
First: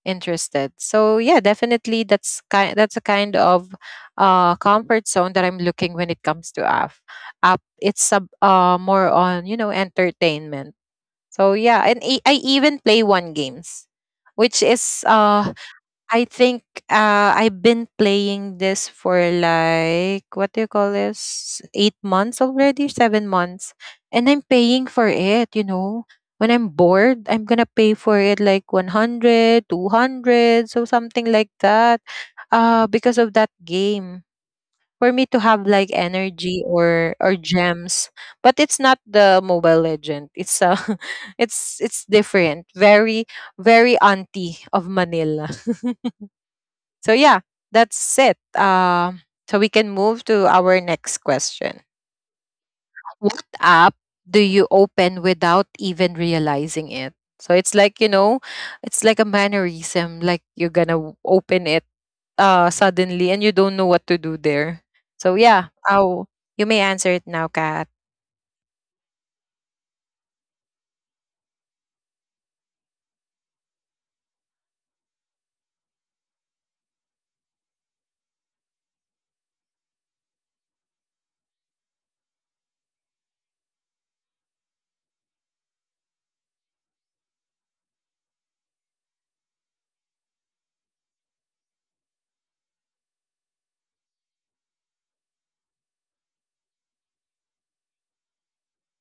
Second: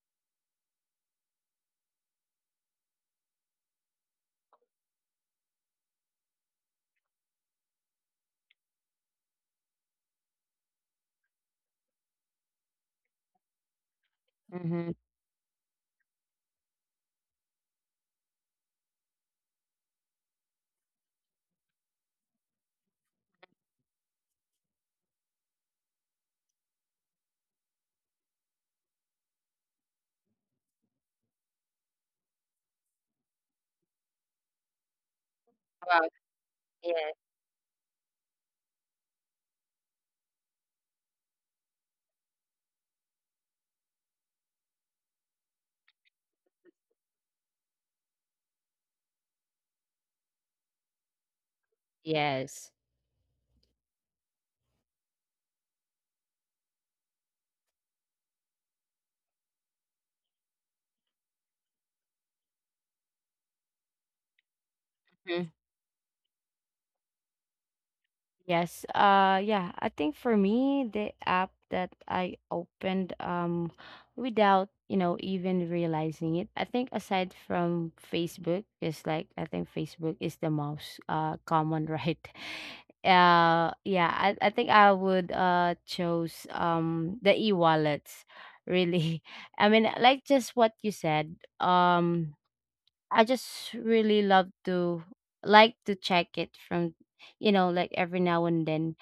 interested. So yeah, definitely that's kind that's a kind of comfort zone that I'm looking when it comes to app. App it's sub more on, you know, entertainment. So yeah, and I even play one games, which
Mm-hmm.
is I think I've been playing this for like what do you call this? 8 months already, 7 months, and I'm paying for it. You know, when I'm bored, I'm gonna pay for it like 100, 200, so something like that. Because of that game, for me to have like
Wow.
energy
Yes.
or gems, but it's not the Mobile Legend. It's it's different. Very auntie of Manila. So yeah, that's it. So we can move to our next question.
Yes.
What app do you open without even realizing it? So it's like you know, it's like a mannerism. Like you're gonna open it suddenly, and you don't know what to do there. So yeah, oh, you may answer it now, Kat.
Yes. Yeah, I think for me the app that I opened without, you know, even realizing it, I think aside from Facebook, just like I think Facebook is the most common, right? Yeah, I think I would choose the e-wallets really. I mean, like just what you said. I just really love to like to check it from, you know, like every now and then,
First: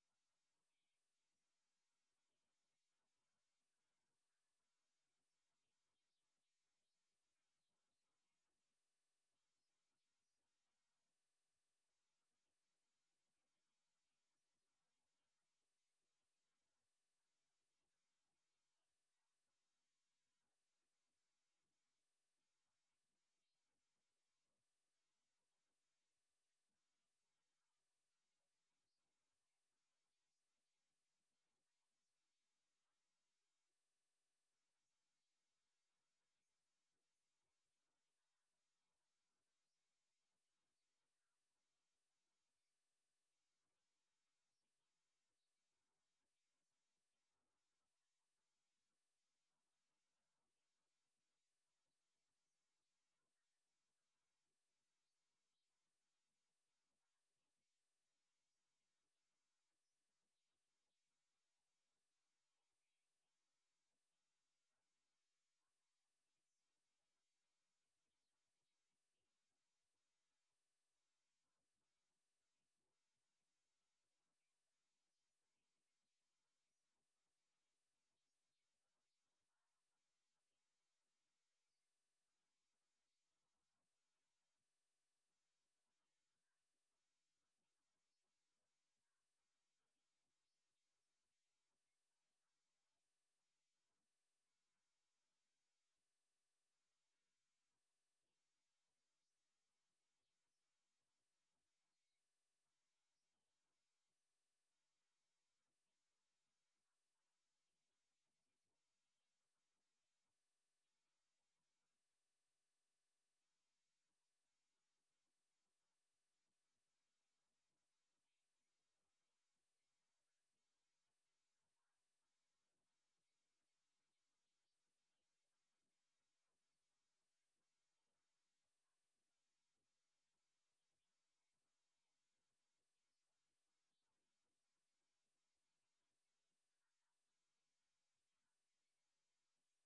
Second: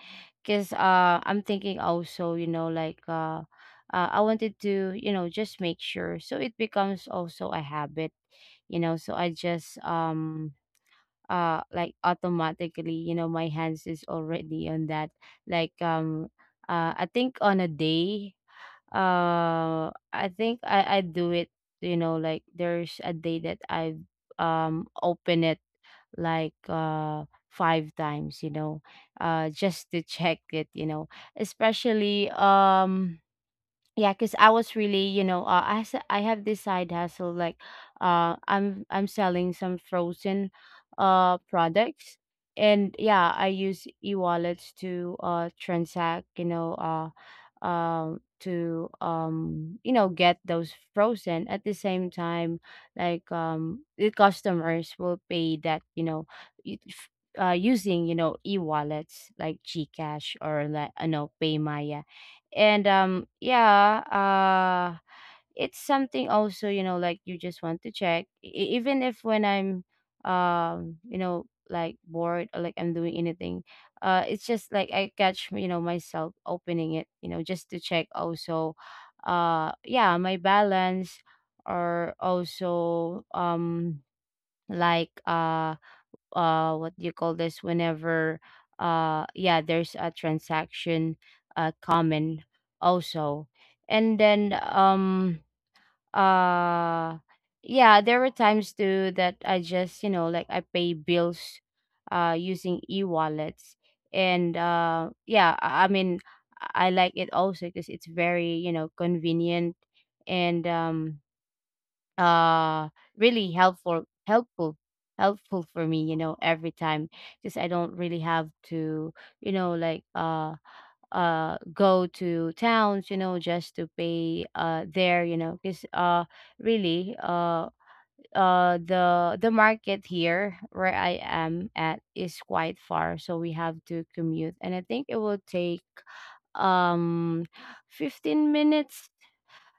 because I'm thinking also, you know, like I wanted to, you know, just make sure, so it becomes also a habit, you know. So I just like automatically, you know, my hands is already on that, like I think on a day, I think I do it, you know. Like there's a day that I open it like five times, you know, just to check it, you know, especially yeah, because I was really, you know, I have this side hustle, like I'm selling some frozen products. And yeah, I use e-wallets to transact, you know, to you know, get those frozen. At the same time, like the customers will pay that, you know, y- f- using, you know, e-wallets like GCash, or like, you know, PayMaya. And yeah, it's something also, you know, like you just want to check. Even if, when I'm you know, like bored, or like I'm doing anything, it's just like I catch, you know, myself opening it, you know, just to check also yeah, my balance. Or also like uh what do you call this, whenever yeah, there's a transaction common also. And then uh yeah, there were times too that I just, you know, like, I pay bills using e-wallets. And yeah, I I like it also because it's very, you know, convenient. And uh really helpful, helpful for me, you know, every time, because I don't really have to, you know, like go to towns, you know, just to pay there, you know, because really the market here where I am at is quite far, so we have to commute, and I think it will take um 15 minutes,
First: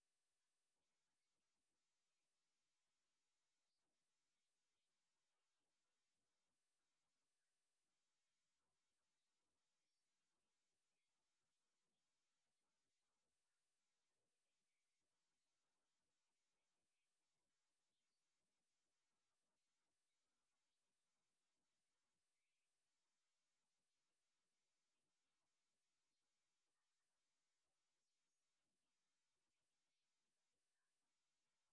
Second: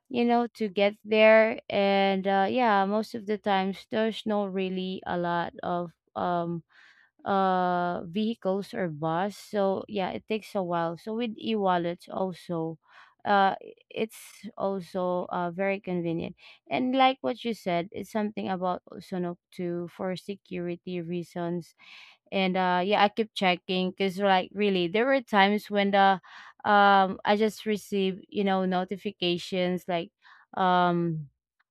you know, to get there. And yeah, most of the times there's no really a lot of vehicles or bus, so yeah it takes a while. So with e-wallets also uh it's also very convenient. And like what you said, it's something about also no, to for security reasons. And yeah, I kept checking, because like really there were times when the I just received, you know, notifications like um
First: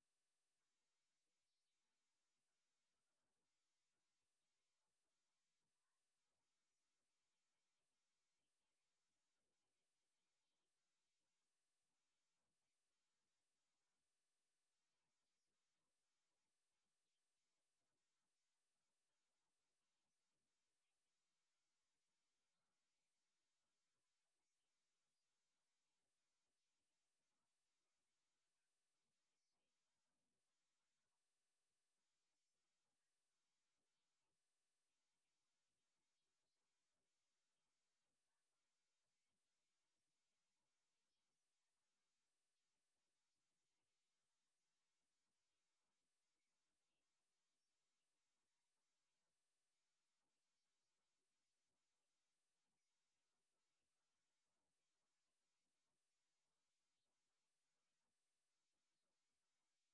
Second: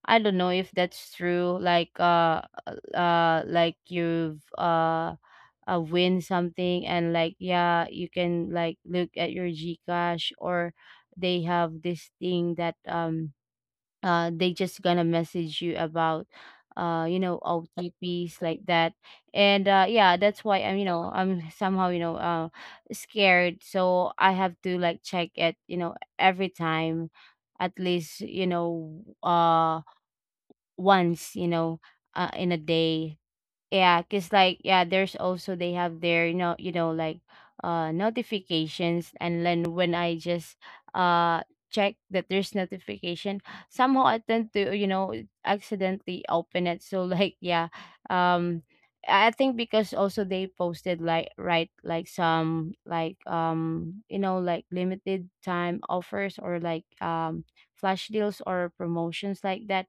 I don't know if that's true, like you've win something, and like yeah, you can like look at your GCash, or they have this thing that they just gonna message you about you know, OTPs like that. And yeah, that's why I'm, you know, I'm somehow, you know, scared, so I have to like check it, you know, every time, at least, you know, once, you know, in a day. Yeah, cause like yeah, there's also they have their, you know, you know like notifications, and then when I just uh check that there's notification, somehow I tend to, you know, accidentally open it. So like yeah, um, I think because also they posted like right like some like you know like limited time offers, or like flash deals or promotions like that.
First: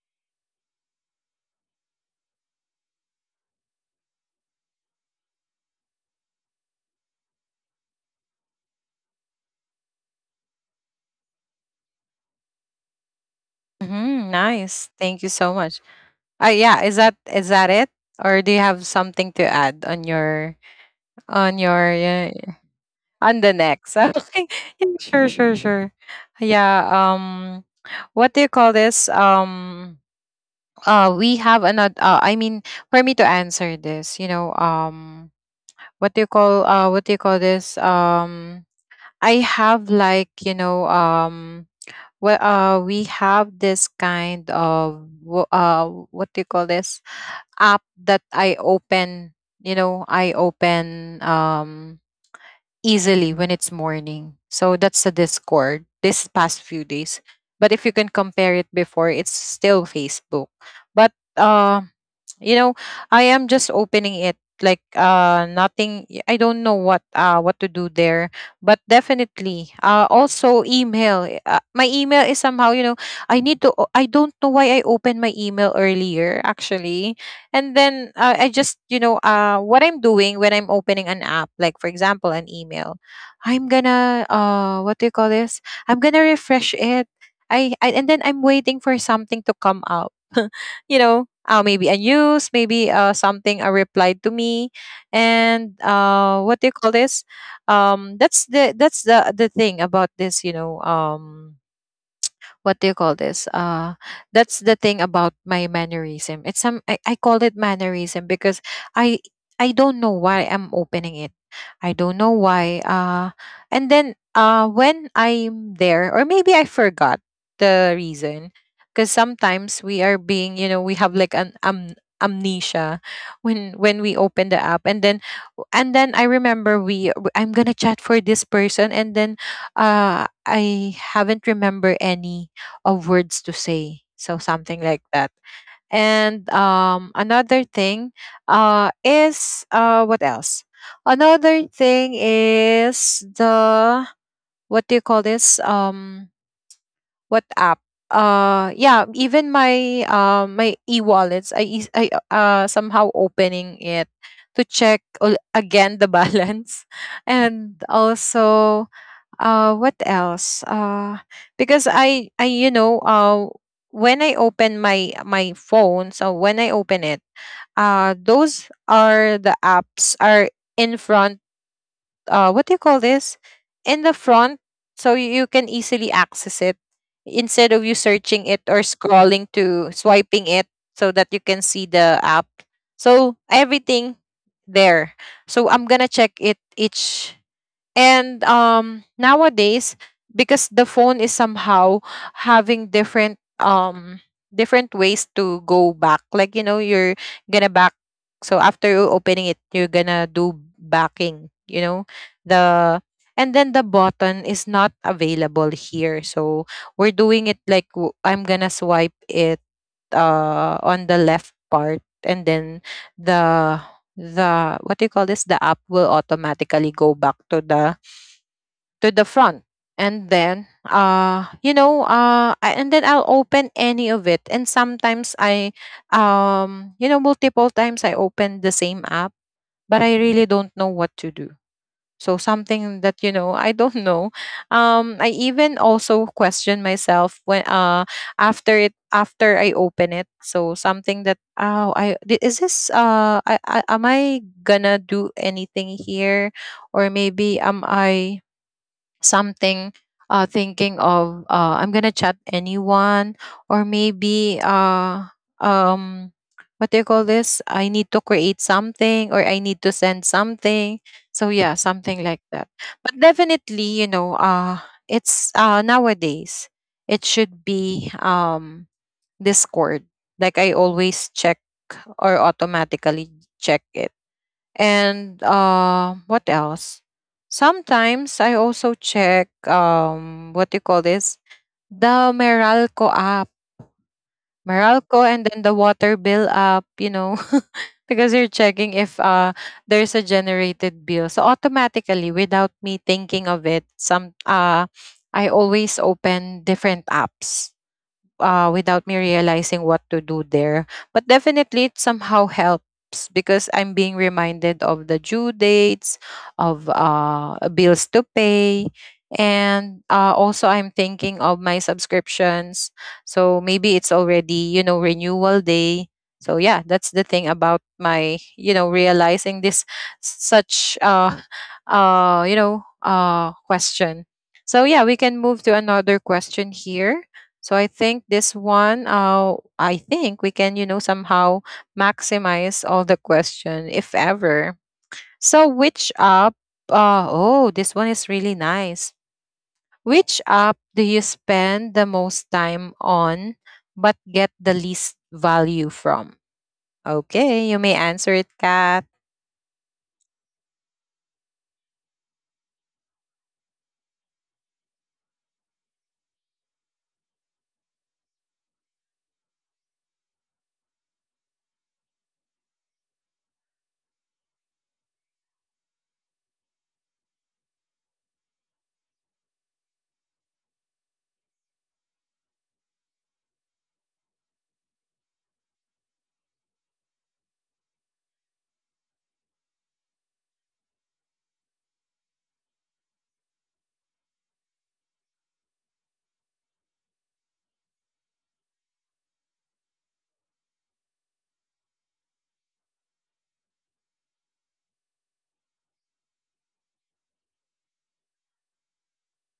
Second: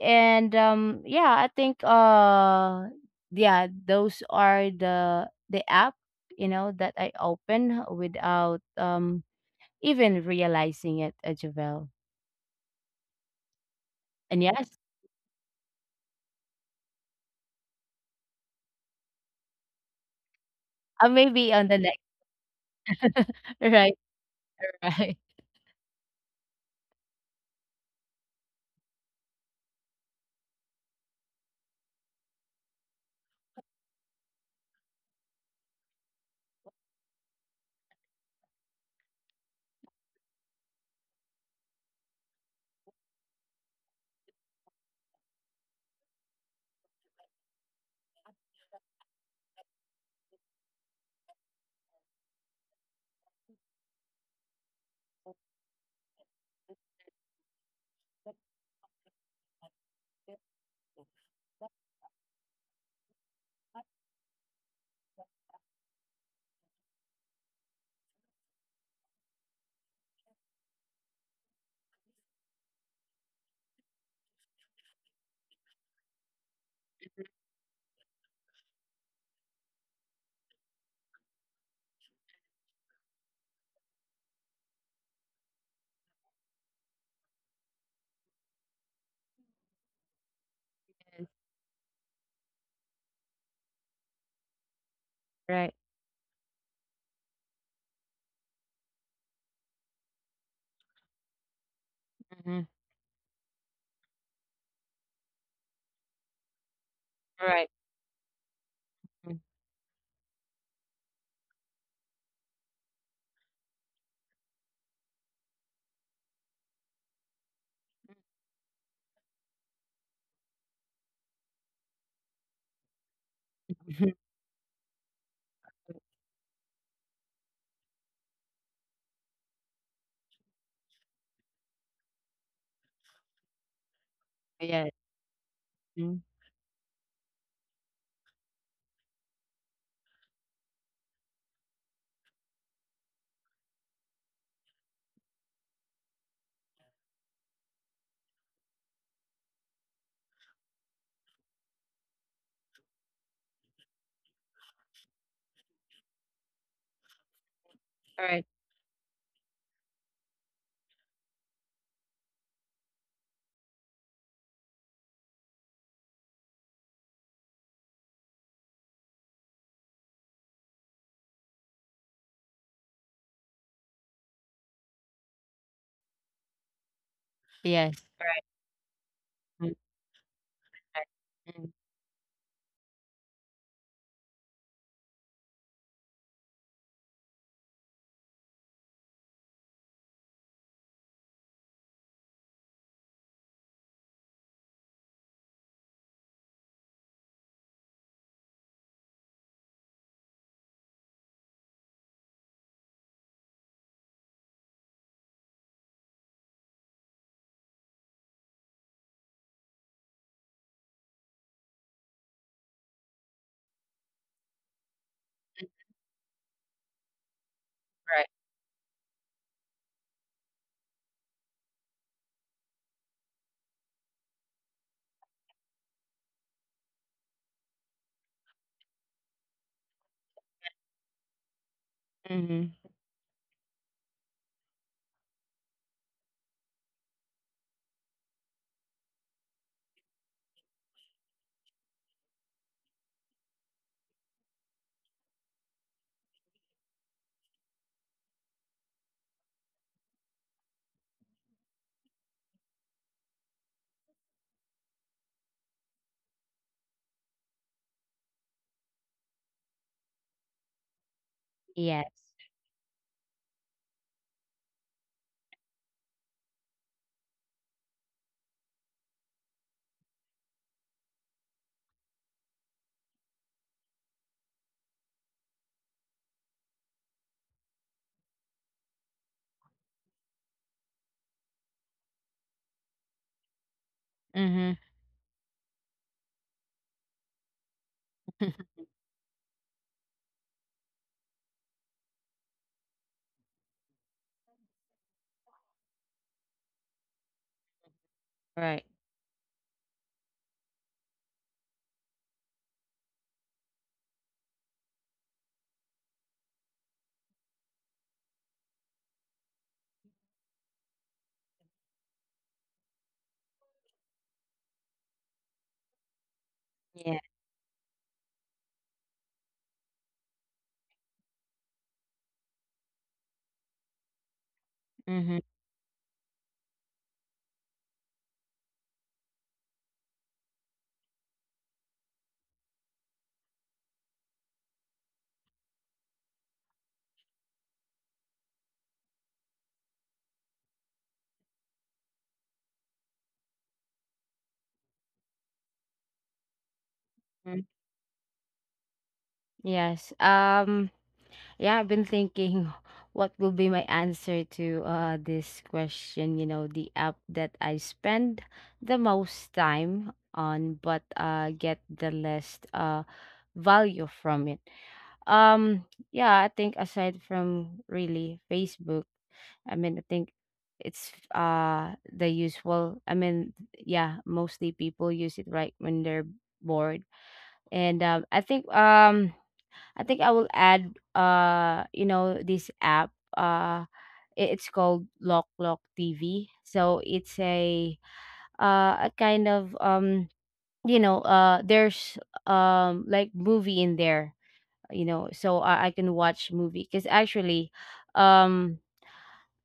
And yeah, I think yeah, those are the app, you know, that I open without even realizing it, Javel.
Hmm,
And yes,
nice. Thank you so much. Yeah, is that it, or do you have something to add on your
maybe
on
on the
your
next.
on the
Right.
next. Okay. Yeah,
Right.
sure, sure, sure. Yeah. What do you call this? We have another. I mean, for me to answer this, you know, what do you call? What do you call this? I have like you know, well, we have this kind of what do you call this app that I open. You know, I open easily when it's morning. So that's the Discord this past few days. But if you can compare it before, it's still Facebook. But you know, I am just opening it like nothing. I I don't know what to do there. But definitely also email. My email is somehow, you know, I need to I don't know why I opened my email earlier actually, and then I just you know what I'm doing when I'm opening an app, like for example an email, I'm gonna what do you call this, I'm gonna refresh it. I, and then I'm waiting for something to come up you know maybe a news, maybe something, a reply to me.
Right.
And what do you call this, that's the the thing about this you know
Mm-hmm.
what do you call this? That's the thing about my mannerism. It's some I
All
call
right.
it mannerism because I I don't know why I'm opening it. I don't know why. And then when I'm there, or maybe I forgot the reason, because sometimes we are being, you know, we have like an amnesia when
Mm-hmm.
when we open the app, and then I remember we I am I'm gonna chat for this person, and then I haven't remember any of words to say, so something
Yes.
like that.
Mm.
And Another thing is what else? Another thing is the what do you call this? What app? Yeah, even my my e-wallets, I somehow opening it to check again the balance, and
All right.
also what else, because I you know, when I open my phone, so when I open it, those are the apps are in front, what do you call this in the front, so you can easily access it instead
Yes.
of you
Right.
searching it or scrolling
Mm.
to swiping it, so that you
Mm.
can see the app, so everything there. So I'm gonna check it each. And nowadays, because the phone is somehow having different ways to go back. Like you know you're gonna back, so after you opening it you're gonna do backing, you know. The and then The button is not available here. So we're doing it like I'm gonna swipe it on the left part, and then the the what do you call this the app will automatically go back
Right.
to the front. And then and then I'll open any of it, and sometimes I you know, multiple times I open the same app, but I really don't know what to do.
Mm.
So
Mm-hmm. Right. Mm-hmm.
something that you know I don't know. I even also question myself when after I open it, so something that, oh, is this I gonna do anything here, or maybe am I something, thinking of, I'm gonna chat anyone, or maybe um what do you call this, I need to create something or I need to send something. So yeah,
Yes.
something like that. But definitely, you know, it's nowadays, it should be Discord, like I always check, or automatically check it. And what else? Sometimes I also check, what you call this? The Meralco app.
Mm-hmm.
Meralco, and then the water bill app, you know, because you're checking if there's a generated bill. So automatically without me thinking of it, some I always open different apps
Right.
without me realizing what to do there. But definitely, it somehow helps, because I'm being reminded of the due dates, of bills to pay. And also, I'm thinking of my subscriptions. So maybe it's already, you know, renewal day. So yeah,
Yeah.
that's the thing about my, you know, realizing this such, you know, question. So yeah, we
Mm-hmm.
can move to another question here. So I think this one, I think we can, you know, somehow maximize all the question, if ever. So which app? Oh, this one is really nice. Which app do you spend the most time on, but get the least value from?
Mm.
Okay, you may answer it, Kat.
Yes. Um yeah, I've been thinking. What will be my answer to this question, you know, the app that I spend the most time on, but get the less value from it? Um yeah, I think aside from really Facebook, I mean I think it's the usual. I mean yeah, mostly people use it, right, when they're bored. And I think I will add you know this app uh it's called Lock Lock TV. So it's a kind of you know there's like movie in there, you know, so I can watch movie because actually um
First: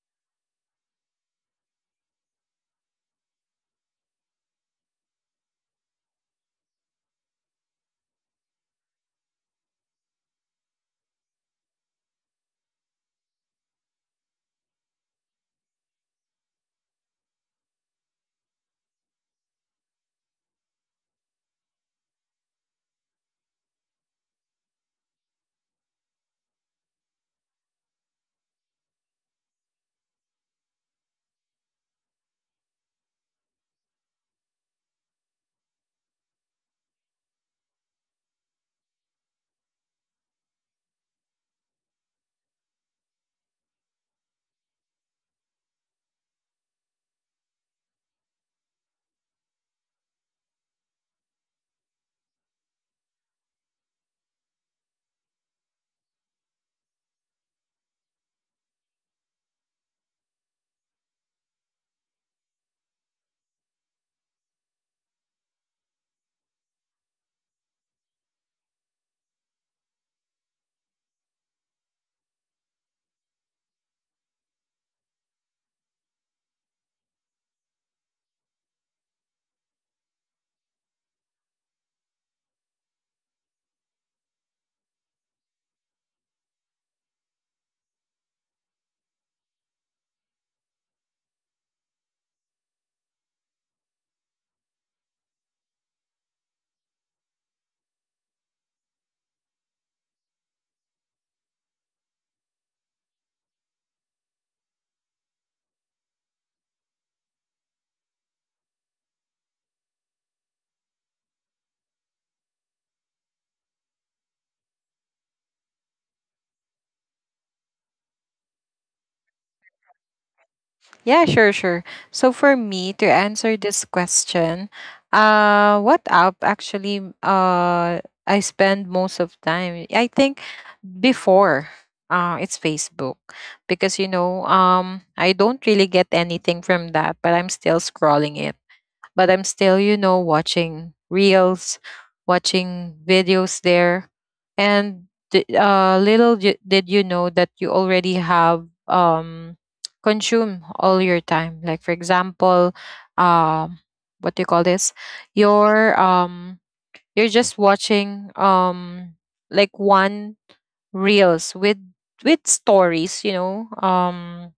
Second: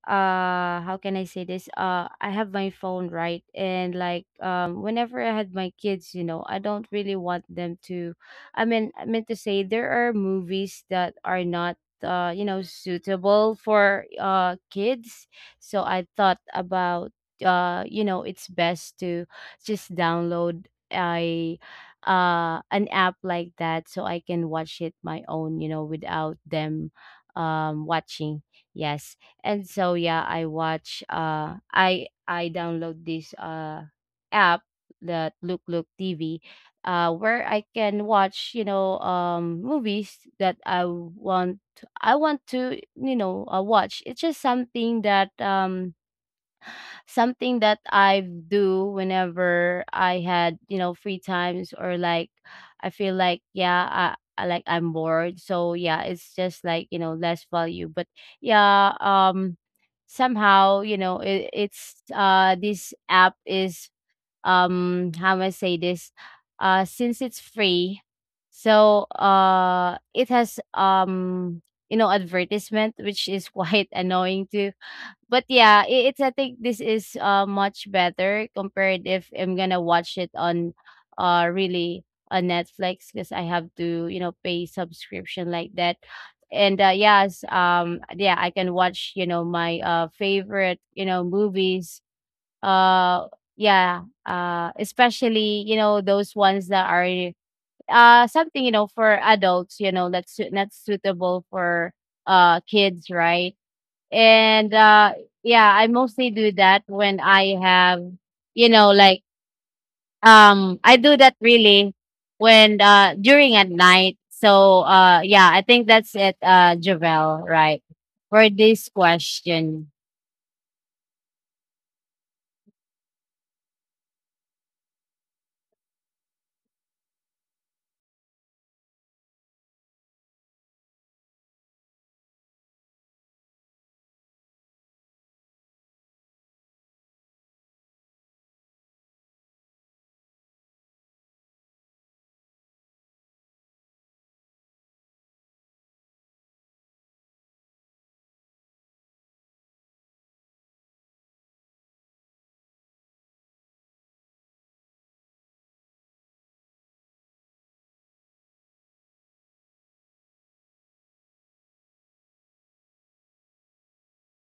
how can I say this? I have my phone, right? And like whenever I had my kids, you know, I don't really want them to, I meant to say there are movies that are not you know suitable for kids. So I thought about, you know, it's best to just download a an app like that, so I can watch it my own, you know, without them watching. Yes. And so, yeah, I watch, I download this app, that Look Look TV, where I can watch, you know, movies that I want. I want to, you know, watch. It's just something that I do whenever I had, you know, free times, or like I feel like, yeah, I like I'm bored. So yeah, it's just like, you know, less value. But yeah, somehow, you know, it's this app is how am I say this? Since it's free, so it has you know advertisement, which is quite annoying to. But yeah, I think this is much better compared if I'm gonna watch it on really on Netflix, because I have to, you know, pay subscription like that. And yes, yeah, I can watch, you know, my favorite, you know, movies. Uh yeah, especially, you know, those ones that are something, you know, for adults, you know, that's not suitable for kids, right? And yeah, I mostly do that when I have, you know, like I do that really when during at night. So yeah, I think that's it, Javel, right, for this question.
Yeah, sure, sure. So for me to answer this question, what app actually I spend most of time? I think before it's Facebook, because you know I don't really get anything from that, but I'm still scrolling it, but I'm still you know watching reels, watching videos there. And did you know that you already have consume all your time, like for example, um what do you call this your you're just watching, like one reels with stories, you know,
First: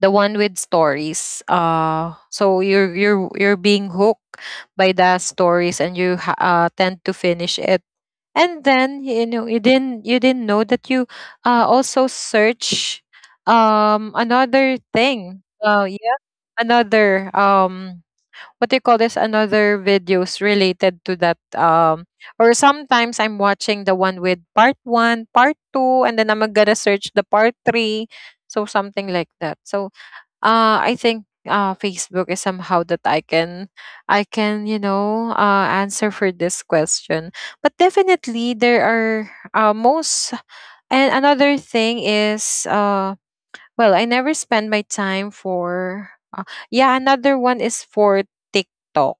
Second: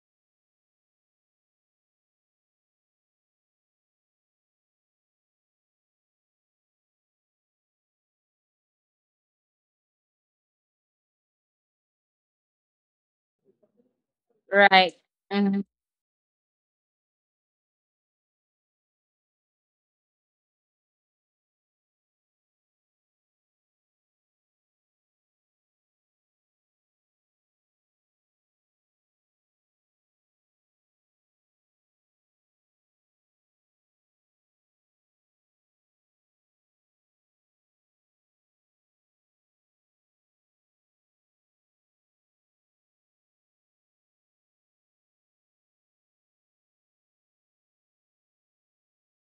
the one with stories. So you're being hooked by the stories and you tend to finish it, and then you know you didn't know that you also search another
Right.
thing
Hmm.
uh yeah, another what do you call this another videos related to that or sometimes I'm watching the one with part one part two and then I'm gonna search the part three, so something like that. So I think Facebook is somehow that I can I can you know answer for this question. But definitely there are most. And another thing is, well, I never spend my time for uh, yeah, another one is for TikTok.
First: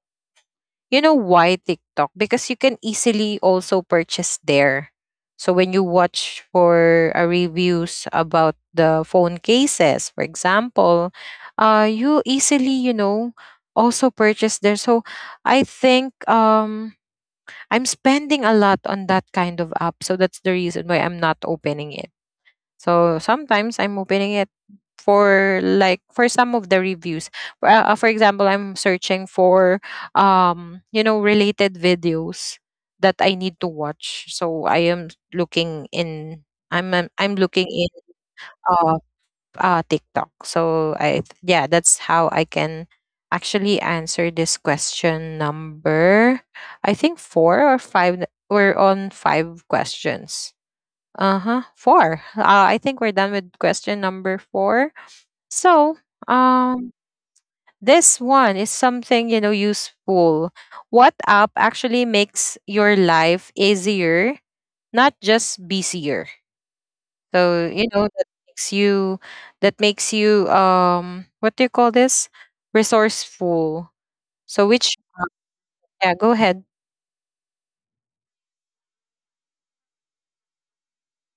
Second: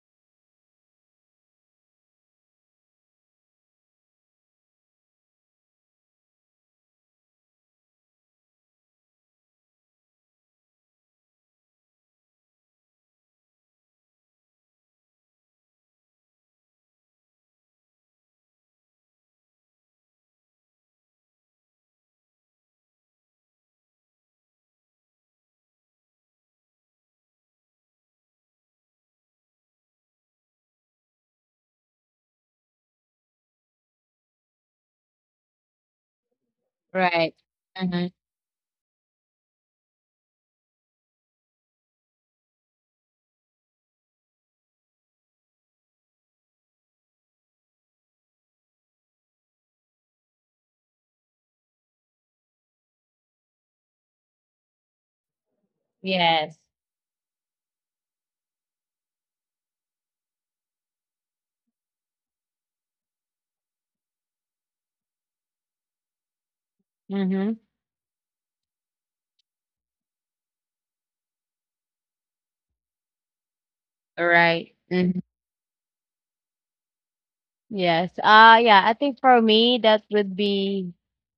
You know why TikTok? Because you can easily also purchase there. So when you watch for reviews about the phone cases, for example, you easily, you know, also purchase there. So I think, I'm spending a lot on that kind of app. So that's the reason why I'm not opening it. So sometimes I'm opening it for like for some of the reviews. For example, I'm searching for you know related videos that I need to watch. So I am looking in I'm
Right.
looking in
Hmm.
uh, TikTok. So I, yeah, that's how I can actually answer this question number, I think 4 or 5. We're on 5 questions. Uh huh. Four. I think we're done with question number four. So,
Yes.
um, this one is something you know useful. What app actually makes your life easier, not just busier?
Hmm.
So you know that makes you what do you call this resourceful. So
Right.
which, yeah, go ahead.
Yes. Yeah, I think for me that would be,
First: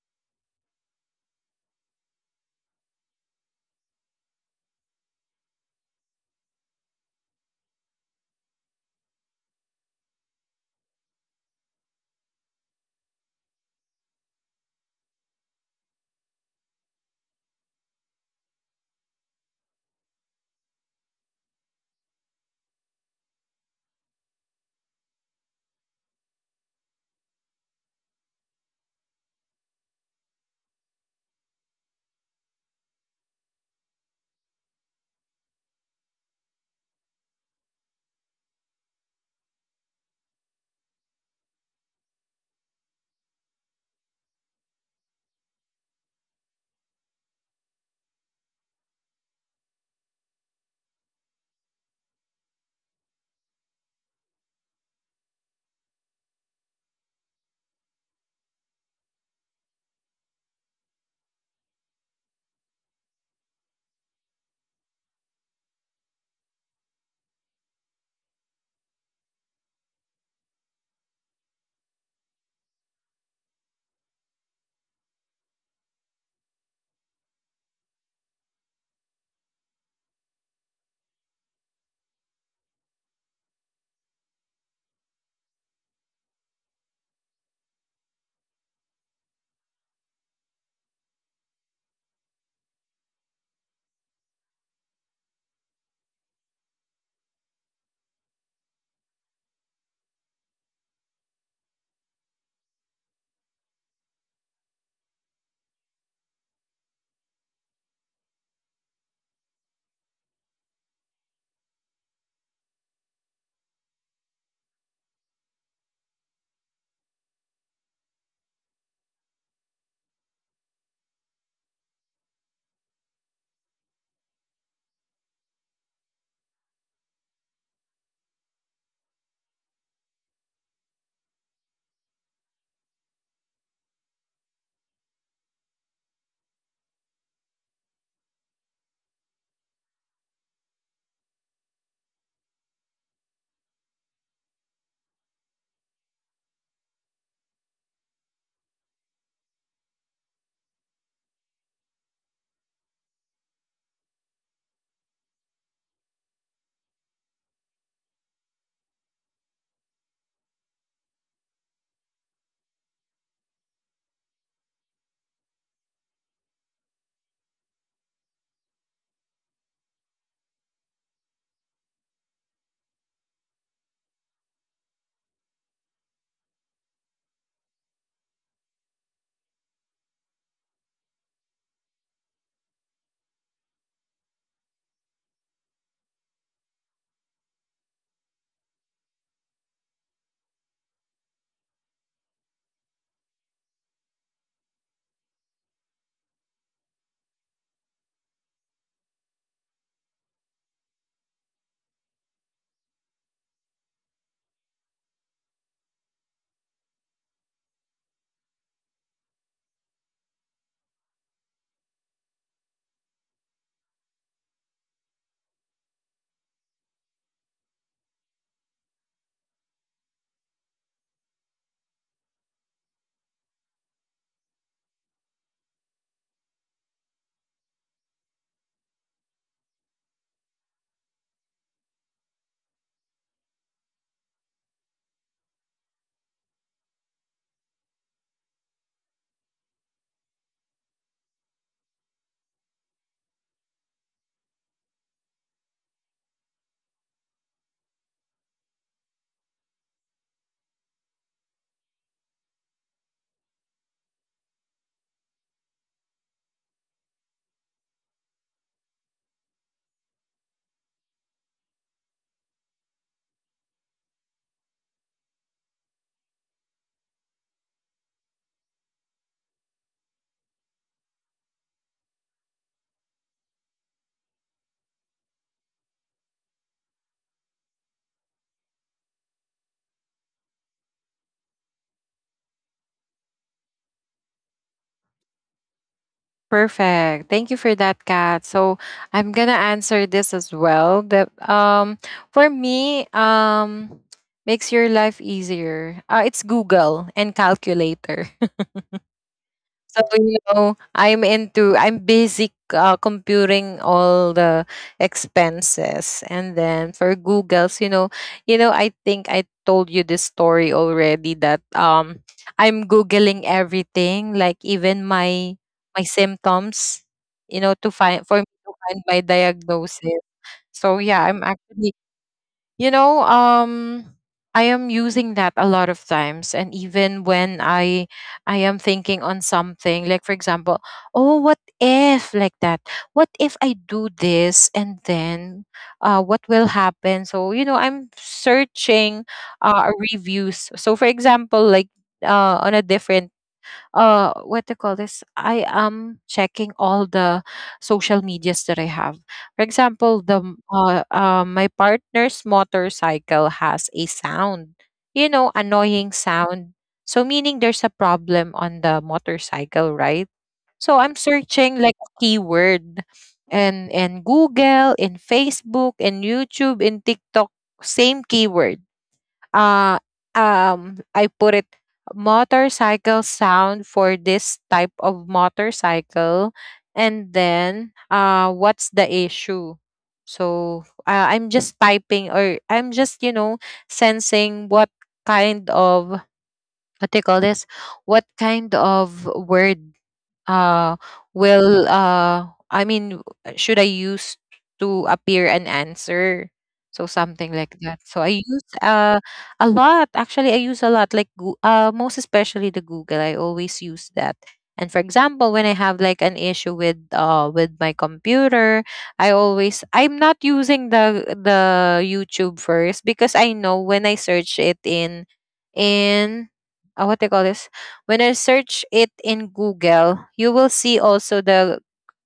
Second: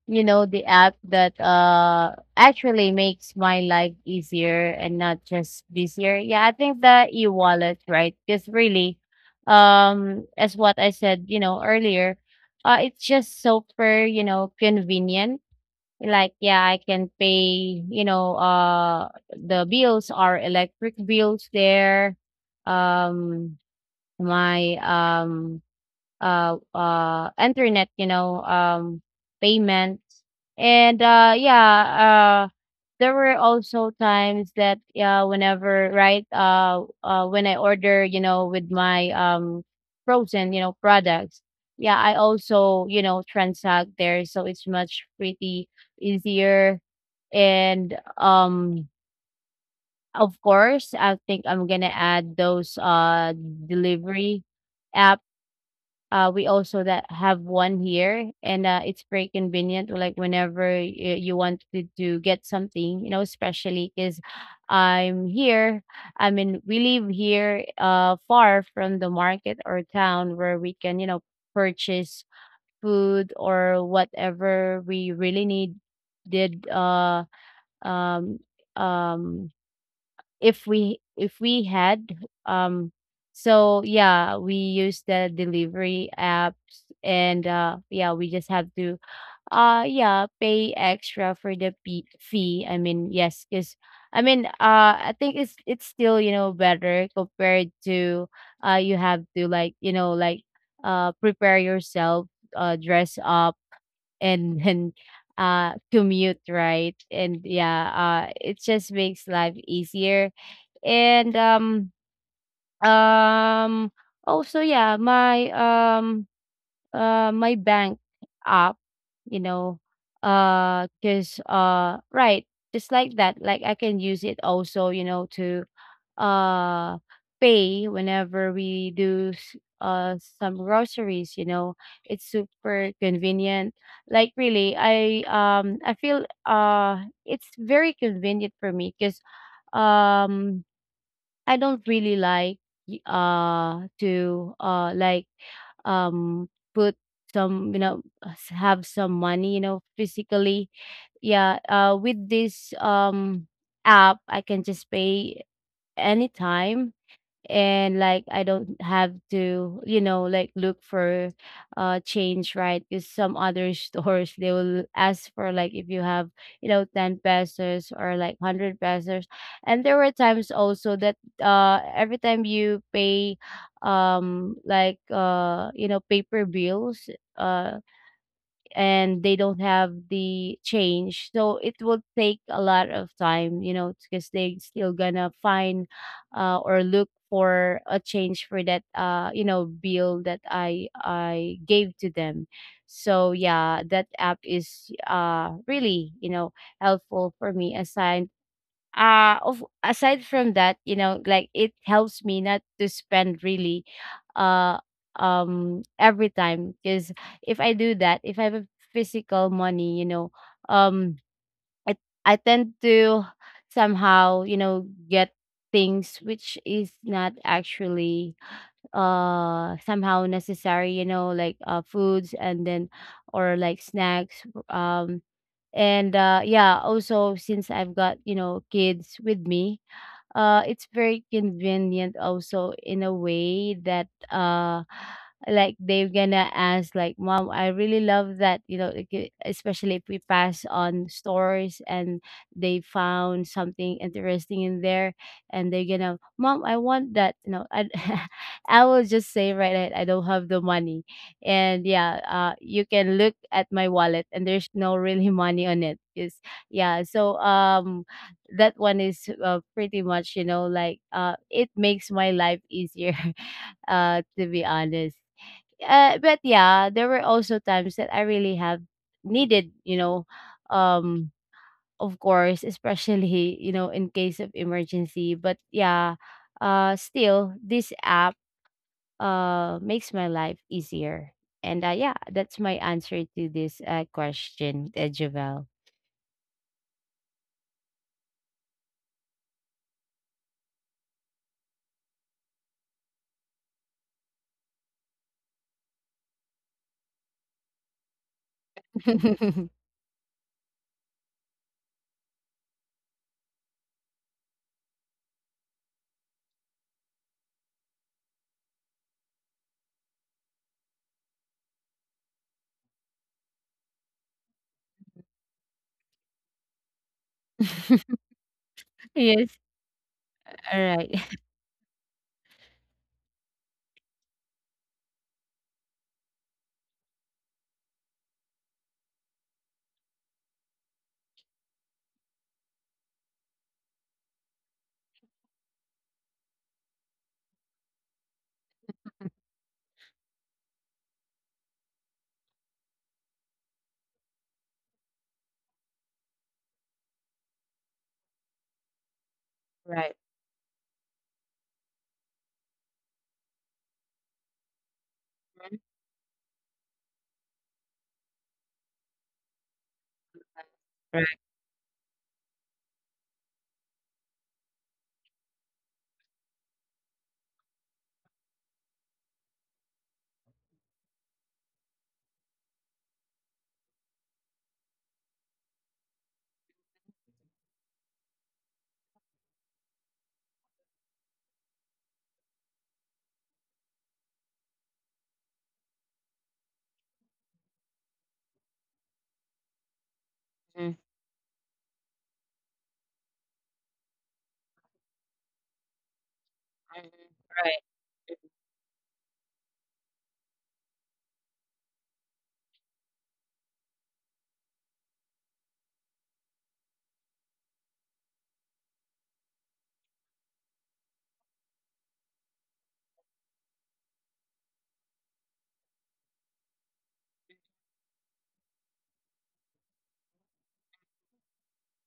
you know, the app that actually makes my life easier and not just busier. Yeah, I think the e-wallet, right? Because really as what I said, you know, earlier, it's just super, you know, convenient. Like yeah, I can pay, you know, the bills, our electric bills there. Um my internet, you know, payments. And yeah, there were also times that, yeah, whenever, right, when I order, you know, with my frozen, you know, products. Yeah, I also, you know, transact there, so it's much pretty easier. And of course I think I'm gonna add those delivery app. We also that have one here, and it's very convenient. Like whenever you want to get something, you know, especially because I'm here. I mean, we live here, far from the market or town where we can, you know, purchase food or whatever we really need. Did um um if we had, um so yeah, we use the delivery apps, and yeah, we just have to yeah pay extra for the fee, I mean, yes, because I think it's still, you know, better compared to you have to, like, you know, like prepare yourself, dress up, and then commute, right? And yeah, it just makes life easier. And, um, also, yeah, my, my bank app, you know, right, just like that, like I can use it also, you know, to, uh, pay whenever we do, some groceries, you know. It's super convenient. Like really, I feel, it's very convenient for me because, um. I don't really like to like um put some, you know, have some money, you know, physically. Yeah, with this app, I can just pay anytime, and like I don't have to, you know, like look for change, right? Because some other stores, they will ask for like if you have, you know, 10 pesos or like 100 pesos. And there were times also that every time you pay like you know paper bills, uh and they don't have the change, so it will take a lot of time, you know, because they still gonna find, or look for a change for that you know bill that I gave to them. So yeah, that app is really, you know, helpful for me aside of aside from that, you know, like it helps me not to spend really uh every time. Because if I do that, if I have a physical money, you know, um i I tend to somehow, you know, get things which is not actually somehow necessary, you know, like foods and then or like snacks. um and yeah, also since I've got, you know, kids with me, it's very convenient also in a way that like they're gonna ask like, mom, I really love that, you know, like, especially if we pass on stores, and they found something interesting in there, and they're gonna, mom, I want that, you know, I, I will just say right now, I don't have the money. And yeah, you can look at my wallet, and there's no really money on it is. Yeah, so that one is, pretty much, you know, like, uh, it makes my life easier to be honest. But yeah, there were also times that I really have needed, you know, um of course, especially, you know, in case of emergency. But yeah, still, this app makes my life easier. And yeah, that's my answer to this question, Javel.
Perfect. Thank you for that, Kat. So I'm gonna answer this as well. That for me, makes your life easier. It's Google and calculator. So you know, I'm basic computing all the expenses, and then for Google's, you know, I think I told you this story already that I'm googling everything, like even my symptoms, you know, to find, for me to find my
Yes.
diagnosis.
All
So
right.
yeah, I'm actually, you know, I am using that a lot of times. And even when I am thinking on something, like for example, oh, what if like that? What if I do this, and then what will happen? So, you know, I'm searching reviews. So for example, like on a different what they call this I am checking all the social medias that I have, for example,
Right.
the my partner's motorcycle has a sound, you know, annoying sound, so meaning there's a problem on the motorcycle, right? So I'm
Right.
searching like a keyword, and Google in Facebook in YouTube in TikTok, same keyword. uh I put it, motorcycle sound for this type of motorcycle, and then what's the issue? So I'm just typing, or I'm just you know sensing what kind of what they call this what kind of word
Mhm,
uh
mhm.
will I mean, should I use to appear an answer. So something like
Right,
that. So I use a lot, actually. I use a lot like most especially the Google, I always use that. And for example, when I have like an issue with my computer, I always I'm not using the YouTube first, because I know when I search it in what they call this when I search it in Google, you will see also the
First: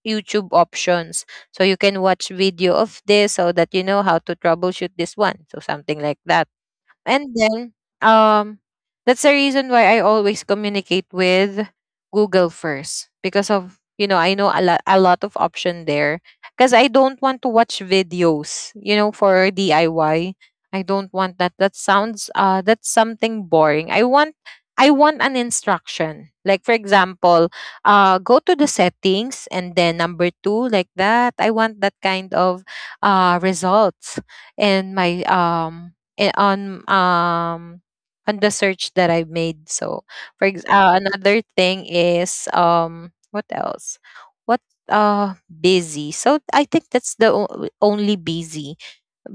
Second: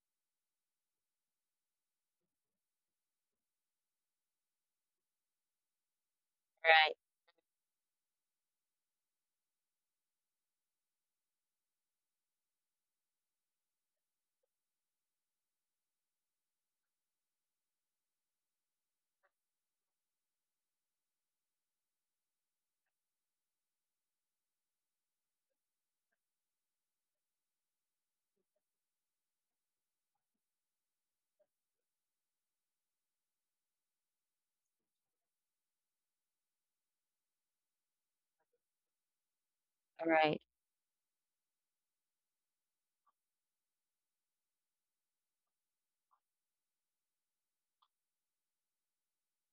YouTube options. So you can watch video of this so that you know how to troubleshoot this one. So something like that.
right,
And then um that's the reason why I always communicate with Google first, because of you know I know a lot of option there, because I don't want to watch videos you know for DIY I Y. I don't want that, that sounds that's something boring. I want, I want an instruction, like for example, go to the settings and then number 2, like that. I want that kind of results and my i- on um on the search that I made. So
alright.
for another thing is, what else? What, busy. So I think that's the only busy,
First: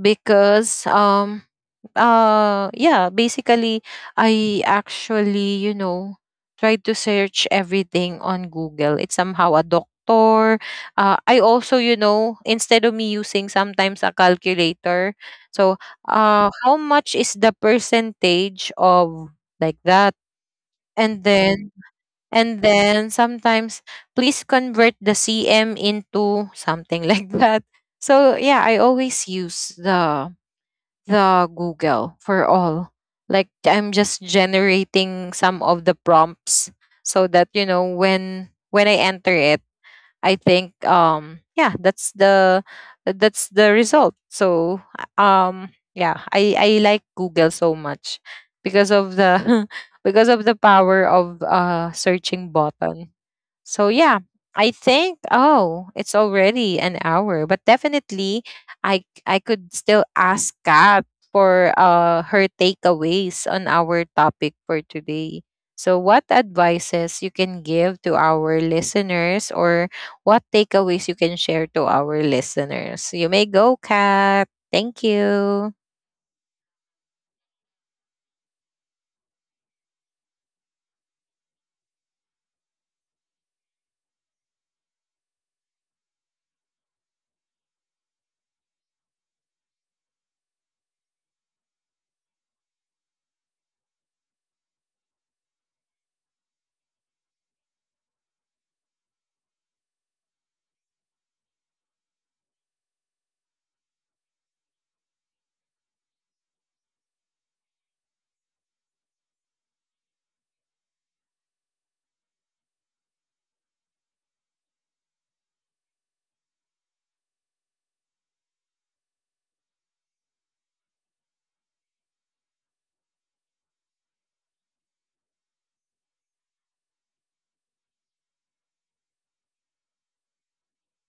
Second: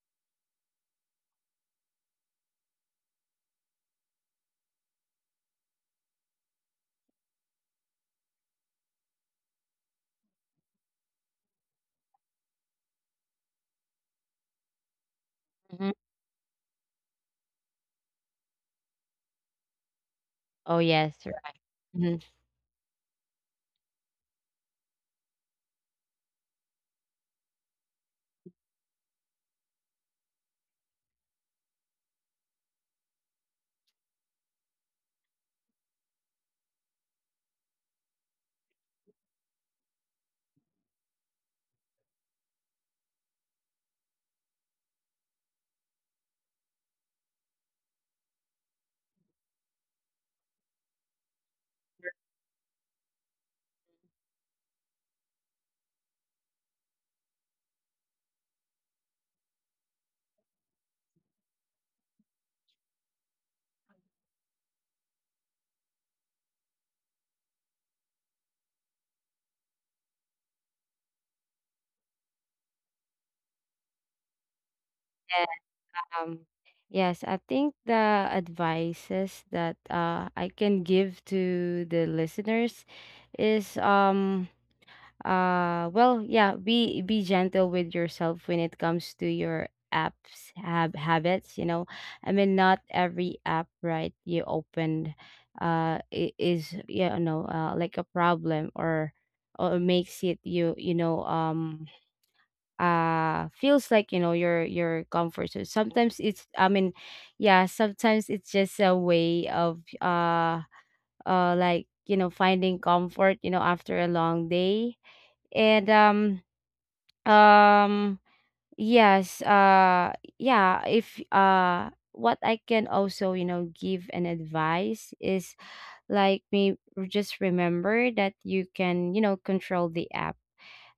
because yeah, basically I actually you know tried to search everything on Google, it's somehow a doctor. I also you know, instead of me using sometimes a calculator, so
Mhm.
how much is the percentage of, like that,
Oh,
and
yes,
then
right. Mhm.
and then sometimes, please convert the cm into something like that. So yeah, I always use the Google for all. Like I'm just generating some of the prompts, so that you know when I enter it, I think yeah, that's the result. So yeah, I like Google so much because of the because of the power of searching button. So yeah, I think, oh, it's already an hour, but definitely I could still ask Kat for her takeaways on our topic for today. So what advices you can give to our listeners, or what takeaways you can share to our listeners. You may go, Kat. Thank
Yeah,
you.
um, yes, I think the advices that, I can give to the listeners is, well, yeah, be gentle with yourself when it comes to your apps habits, you know. I mean, not every app, right, you opened is yeah no like a problem or makes it you you know feels like, you know, your comfort. So sometimes it's, yeah, sometimes it's just a way of like, you know, finding comfort, you know, after a long day. And um, yes, yeah, if what I can also, you know, give an advice is like me, just remember that you can, you know, control the app,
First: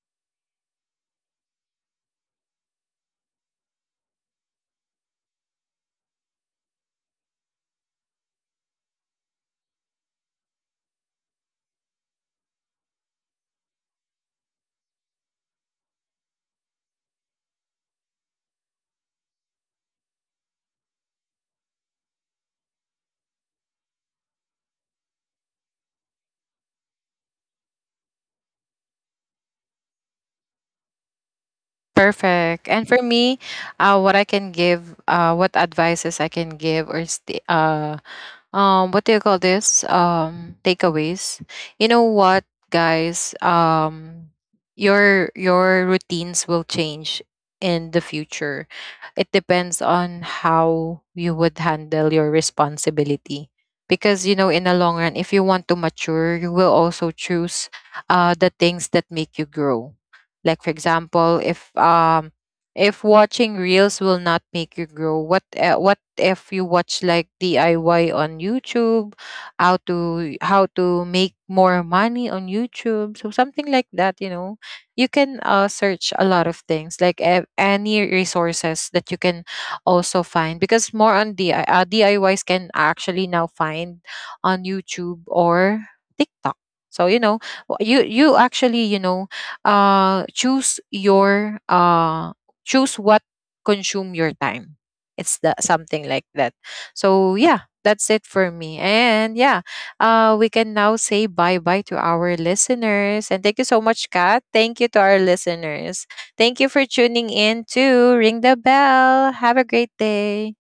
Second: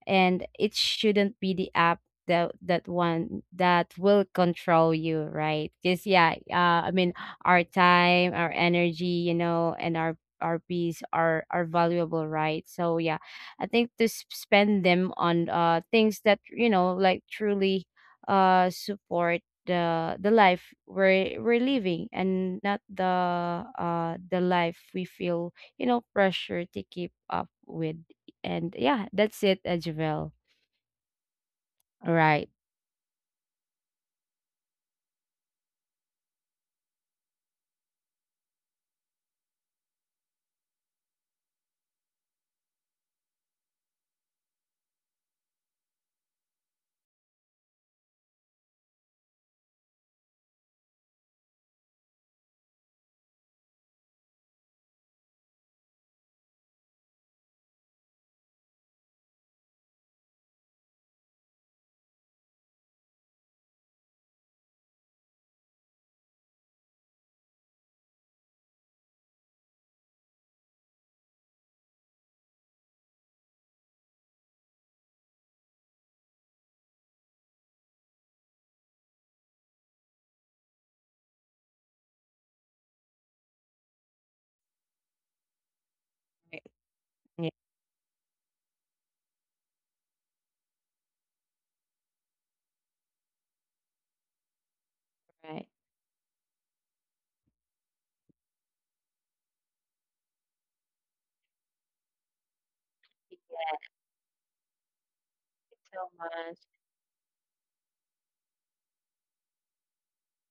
and it shouldn't be the app that one that will control you, right? Because yeah, I mean, our time, our energy, you know, and our peace are valuable, right? So yeah, I think to spend them on things that, you know, like truly support the life we're living, and not the the life we feel, you know, pressure to keep up with. And yeah, that's it, Javel. All right.
Perfect. And for me, what I can give, what advices I can give, or what do you call this, takeaways. You know what guys, your routines will change in the future. It depends on how you would handle your responsibility, because you know in the long run, if you want to mature, you will also choose the things that make you grow. Like for example, if watching reels will not make you grow, what if you watch like DIY on YouTube, how to make more money on YouTube, so something like that, you know. You can search a lot of things like any resources that you can also find, because more on DI uh, DIYs can actually now find on YouTube or TikTok. So you know,
Right.
you you actually you know choose your choose what consume your time. It's the
Yeah, right.
something like that. So yeah, that's it for me. And yeah, we can now say bye bye to our listeners, and thank you so much, Kat. Thank you to our listeners,
So
thank
much.
you for tuning in to Ring the Bell. Have a great day.